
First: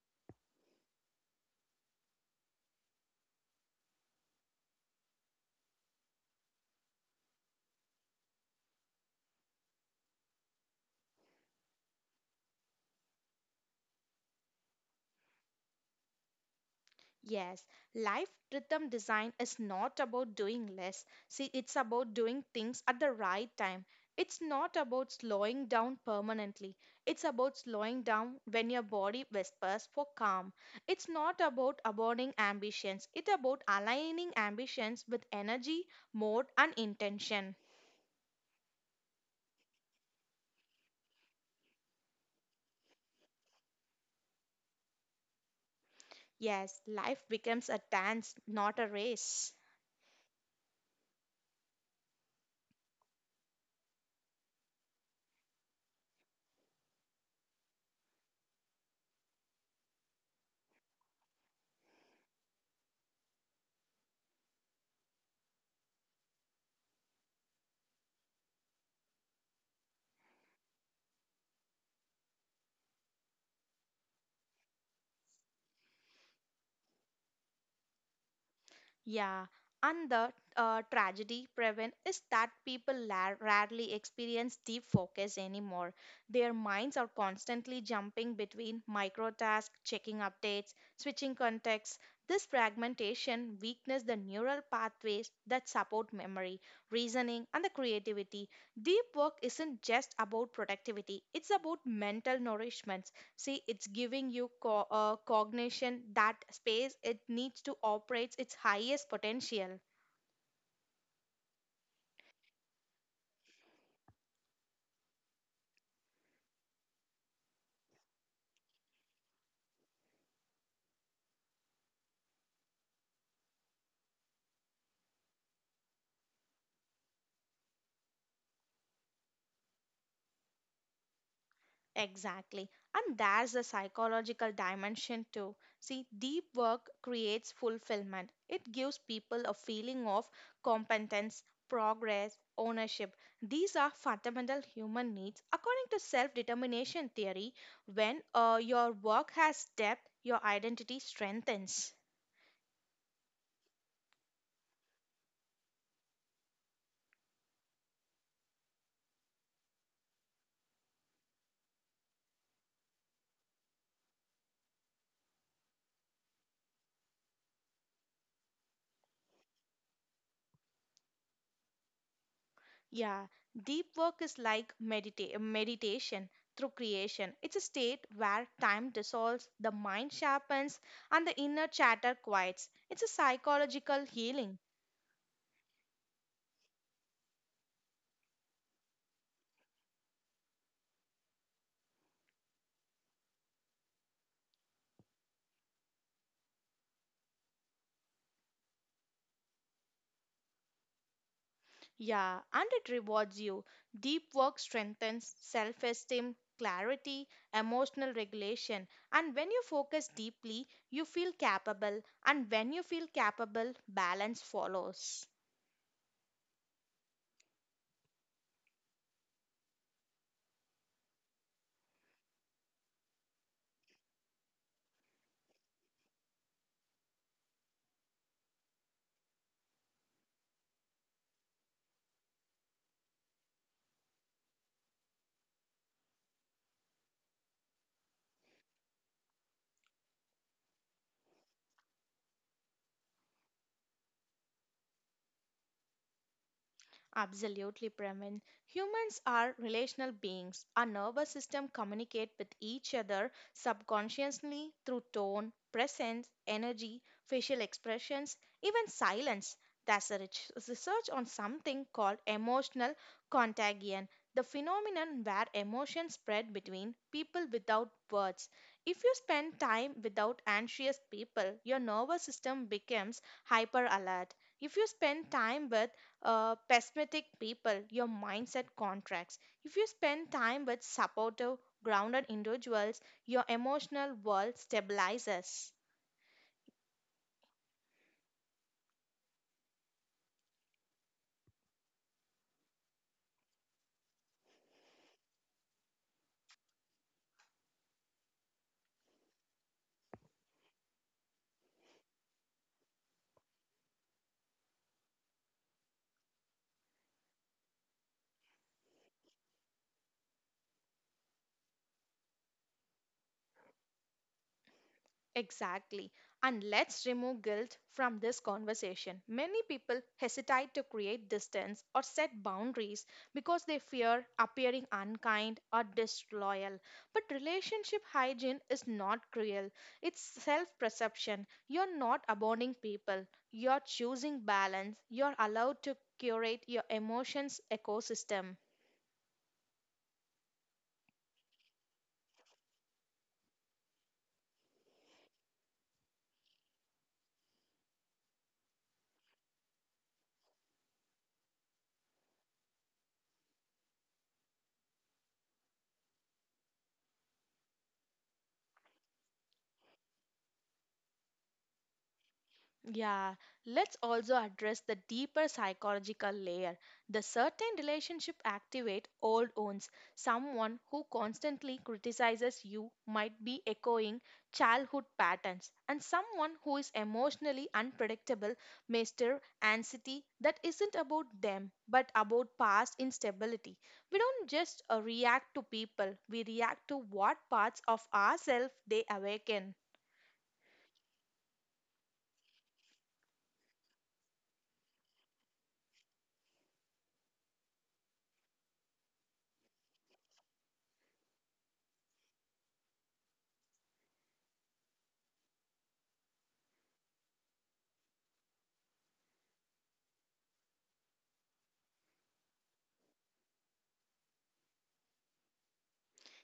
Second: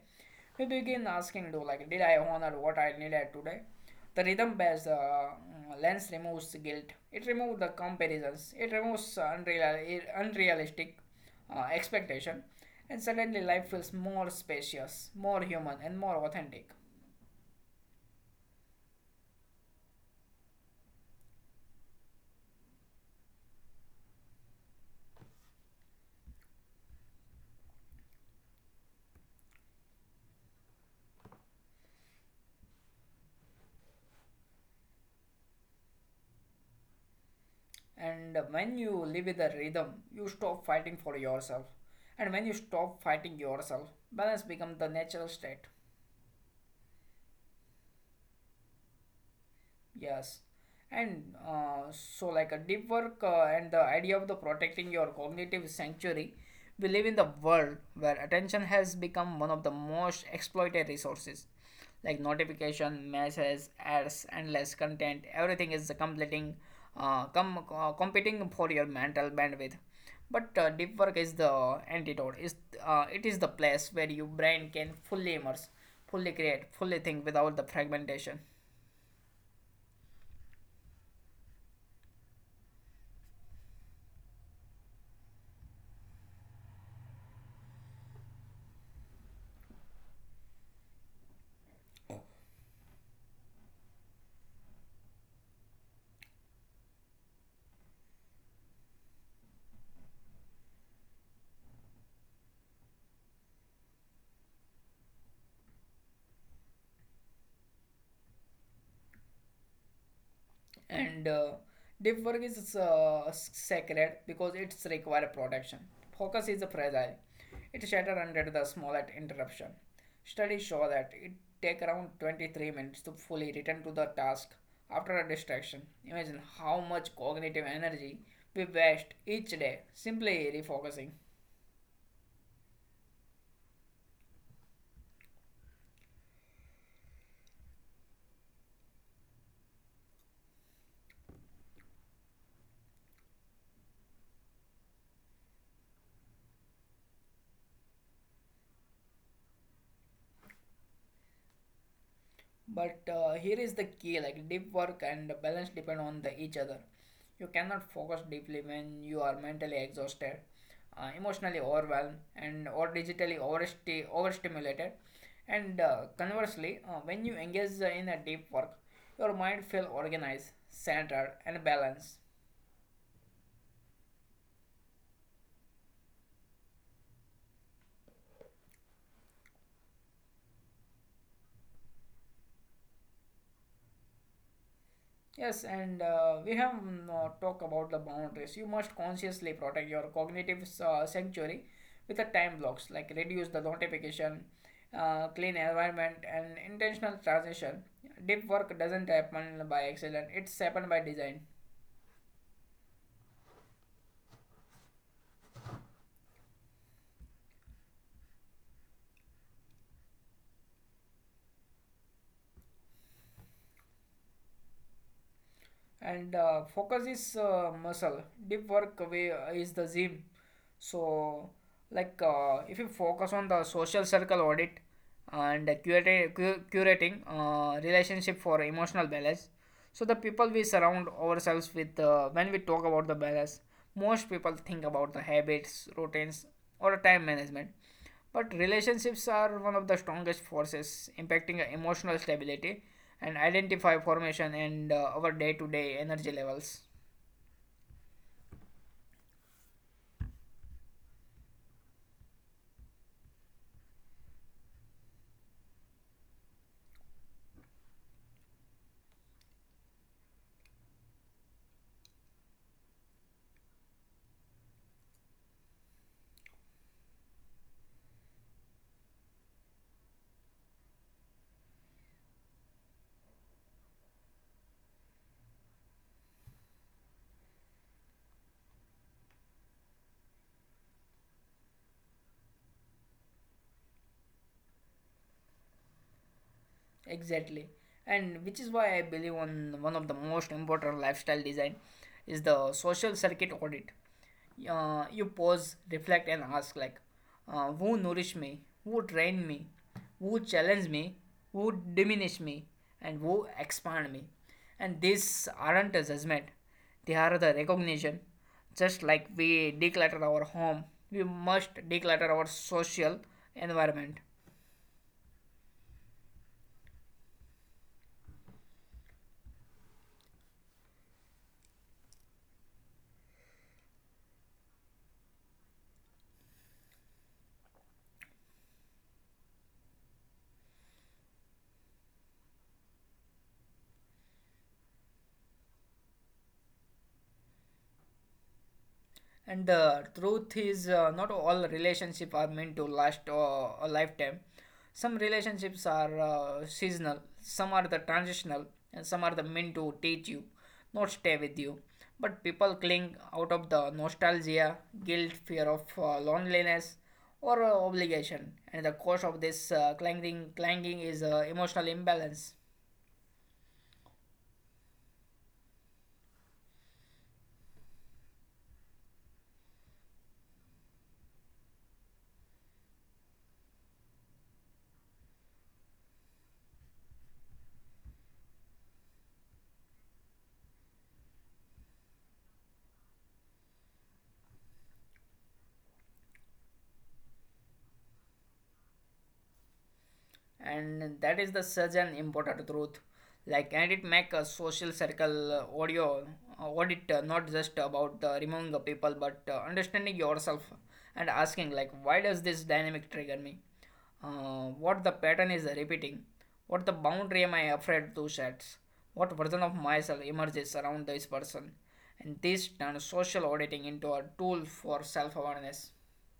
A: we begin asking do like did I honor what I needed today. The rhythm based uh, lens removes guilt, it removes the comparisons, it removes unreal, unrealistic uh, expectation, and suddenly life feels more spacious, more human, and more authentic.
B: Yes, life rhythm design is not about doing less. See, it's about doing things at the right time. It's not about slowing down permanently. It's about slowing down when your body whispers for calm. It's not about abandoning ambitions. It's about aligning ambitions with energy, mode, and intention.
A: And when you live with a rhythm, you stop fighting for yourself, and when you stop fighting yourself, balance becomes the natural state.
B: Yes, life becomes a dance, not a race.
A: Yes, and uh, so like a deep work uh, and the idea of the protecting your cognitive sanctuary, we live in the world where attention has become one of the most exploited resources. Like notification, messages, ads, endless content, everything is completing, uh, com- uh, competing for your mental bandwidth. But uh, deep work is the antidote. Is uh, it is the place where your brain can fully immerse, fully create, fully think without the fragmentation.
B: Yeah, and the uh, tragedy, prevent is that people la- rarely experience deep focus anymore. Their minds are constantly jumping between micro tasks, checking updates, switching contexts. This fragmentation weakens the neural pathways that support memory, reasoning, and the creativity. Deep work isn't just about productivity, it's about mental nourishment. See, it's giving you co- uh, cognition that space it needs to operate its highest potential.
A: And uh, deep work is uh, sacred because it's require protection. Focus is fragile; it shattered under the smallest interruption. Studies show that it takes around twenty-three minutes to fully return to the task after a distraction. Imagine how much cognitive energy we waste each day simply refocusing.
B: Exactly. And there's the psychological dimension too. See, deep work creates fulfillment, it gives people a feeling of competence, progress, ownership. These are fundamental human needs. According to self determination theory, when uh, your work has depth, your identity strengthens.
A: But uh, here is the key, like deep work and balance depend on the each other. You cannot focus deeply when you are mentally exhausted, uh, emotionally overwhelmed, and or digitally oversti- overstimulated. And uh, conversely, uh, when you engage in a deep work, your mind feel organized, centered, and balanced.
B: Yeah, deep work is like medita- meditation through creation. It's a state where time dissolves, the mind sharpens, and the inner chatter quiets. It's a psychological healing.
A: Yes, and uh, we have mm, uh, talked about the boundaries. You must consciously protect your cognitive uh, sanctuary with the time blocks, like reduce the notification, uh, clean environment, and intentional transition. Deep work doesn't happen by accident; it's happened by design.
B: Yeah, and it rewards you. Deep work strengthens self esteem, clarity, emotional regulation. And when you focus deeply, you feel capable. And when you feel capable, balance follows.
A: And uh, focus is uh, muscle, deep work way uh, is the gym. So like uh, if you focus on the social circle audit and uh, curate, cu- curating uh, relationship for emotional balance. So the people we surround ourselves with, uh, when we talk about the balance, most people think about the habits routines or time management, but relationships are one of the strongest forces impacting emotional stability and identity formation and uh, our day to day energy levels.
B: Absolutely, Pravin. Humans are relational beings. Our nervous system communicate with each other subconsciously through tone, presence, energy, facial expressions, even silence. There's a rich- research on something called emotional contagion, the phenomenon where emotions spread between people without words. If you spend time without anxious people, your nervous system becomes hyper alert. If you spend time with uh, pessimistic people, your mindset contracts. If you spend time with supportive, grounded individuals, your emotional world stabilizes.
A: Exactly. And which is why I believe on one of the most important lifestyle design is the social circuit audit. Uh, you pause, reflect, and ask like, uh, who nourish me, who train me, who challenge me, who diminish me, and who expand me. And these aren't a judgment; they are the recognition. Just like we declutter our home, we must declutter our social environment.
B: Exactly. And let's remove guilt from this conversation. Many people hesitate to create distance or set boundaries because they fear appearing unkind or disloyal. But relationship hygiene is not cruel, it's self perception. You're not abandoning people, you're choosing balance, you're allowed to curate your emotions ecosystem.
A: And the truth is, uh, not all relationships are meant to last uh, a lifetime. Some relationships are uh, seasonal, some are the transitional, and some are the meant to teach you, not stay with you. But people cling out of the nostalgia, guilt, fear of uh, loneliness, or uh, obligation. And the cause of this uh, clanging, clanging is uh, emotional imbalance.
B: Yeah, let's also address the deeper psychological layer. The certain relationship activate old wounds. Someone who constantly criticizes you might be echoing childhood patterns, and someone who is emotionally unpredictable may stir anxiety that isn't about them but about past instability. We don't just uh, react to people; we react to what parts of ourselves they awaken.
A: And that is the such an important truth, like, and it make a social circle uh, audio uh, audit uh, not just about uh, removing the people but uh, understanding yourself, and asking like why does this dynamic trigger me, uh, what the pattern is repeating, what the boundary am I afraid to set, what version of myself emerges around this person. And this turns social auditing into a tool for self-awareness.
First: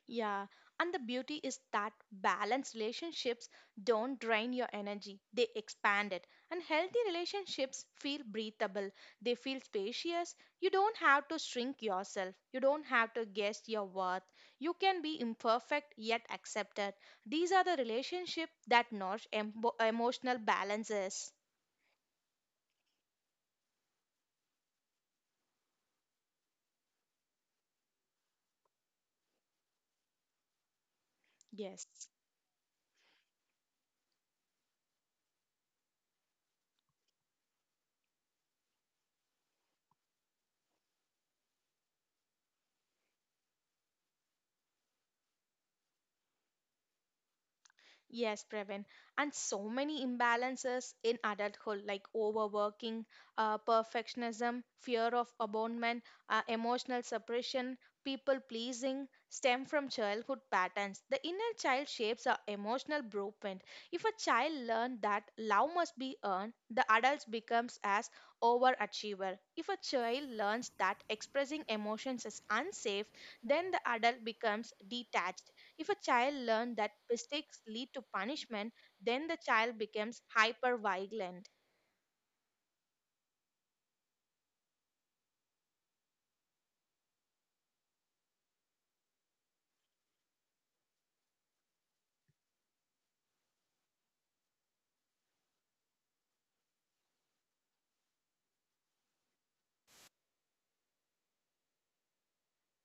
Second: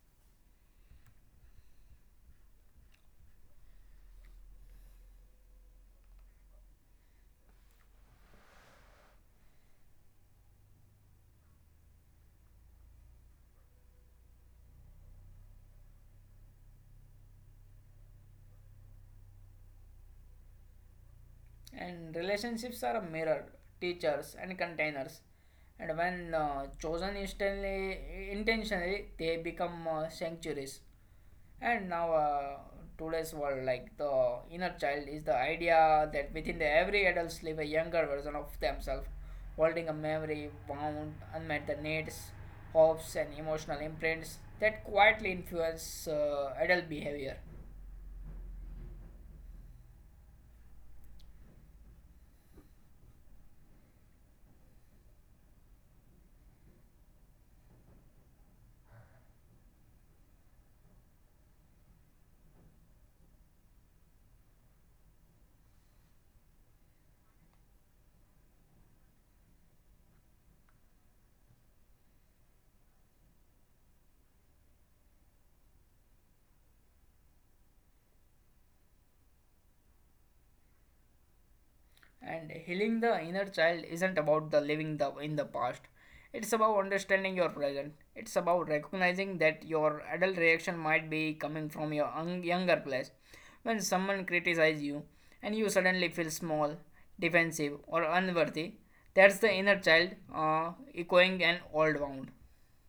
B: Yeah, and the beauty is that balanced relationships don't drain your energy, they expand it. And healthy relationships feel breathable, they feel spacious. You don't have to shrink yourself, you don't have to guess your worth. You can be imperfect yet accepted. These are the relationships that nourish emo emotional balances.
A: And relationships are a mirror, teachers, and containers. And when uh, chosen instantly, intentionally, they become uh, sanctuaries. And
B: Yes.
A: now, uh, today's world, like the inner child, is the idea that within the every adult live a younger version of themselves, holding a memory bound unmet the needs, hopes, and emotional imprints that quietly influence uh, adult behavior.
B: Yes, Previn. And so many imbalances in adulthood, like overworking, uh, perfectionism, fear of abandonment, uh, emotional suppression, people pleasing, stem from childhood patterns. The inner child shapes our emotional blueprint. If a child learns that love must be earned, the adult becomes as overachiever. If a child learns that expressing emotions is unsafe, then the adult becomes detached. If a child learns that mistakes lead to punishment, then the child becomes hyper vigilant.
A: And healing the inner child isn't about the living the in the past. It's about understanding your present. It's about recognizing that your adult reaction might be coming from your un- younger place. When someone criticizes you and you suddenly feel small, defensive, or unworthy, that's the inner child uh, echoing an old wound.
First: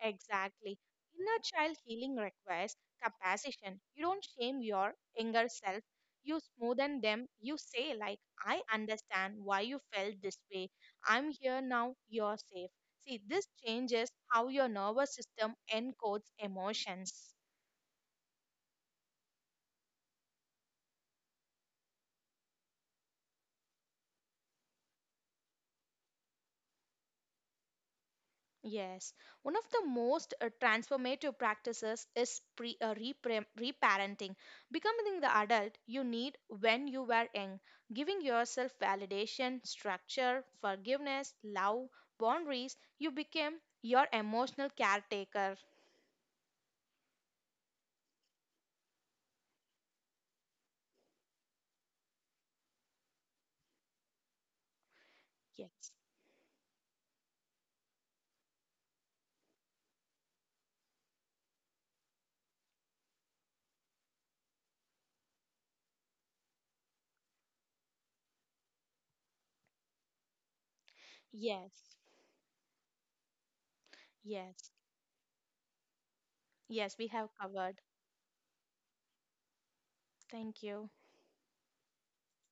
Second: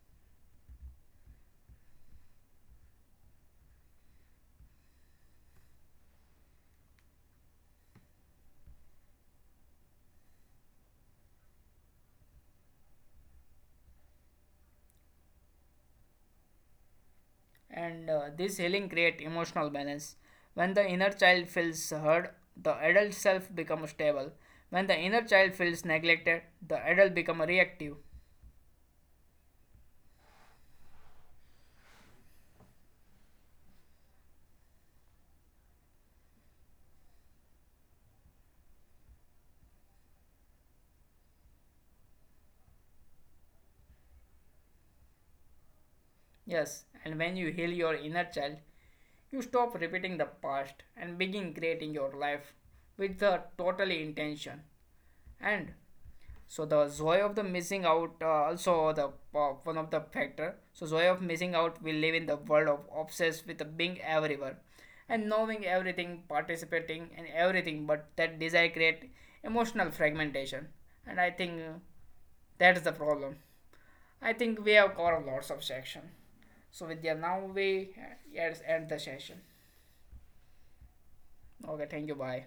B: Exactly. Inner child healing requires compassion. You don't shame your younger self. You smoothen them. You say, like, I understand why you felt this way. I'm here now. You're safe. See, this changes how your nervous system encodes emotions.
A: And uh, this healing creates emotional balance. When the inner child feels heard, the adult self becomes stable. When the inner child feels neglected, the adult becomes reactive.
B: Yes, one of the most uh, transformative practices is pre uh, repre- reparenting. Becoming the adult you need when you were young, giving yourself validation, structure, forgiveness, love, boundaries, you became your emotional caretaker.
A: Yes, and when you heal your inner child, you stop repeating the past and begin creating your life with the totally intention. And
B: Yes.
A: so the joy of the missing out uh, also the uh, one of the factor, so joy of missing out, we live in the world of obsessed with being everywhere and knowing everything participating in everything, but that desire create emotional fragmentation. And I think uh,
B: Yes.
A: that is the problem. I think
B: Yes.
A: we have covered lots of section. So
B: Yes,
A: with
B: we
A: yeah,
B: have
A: now
B: covered.
A: we uh, yes end the session.
B: Thank you.
A: Okay, thank you, bye.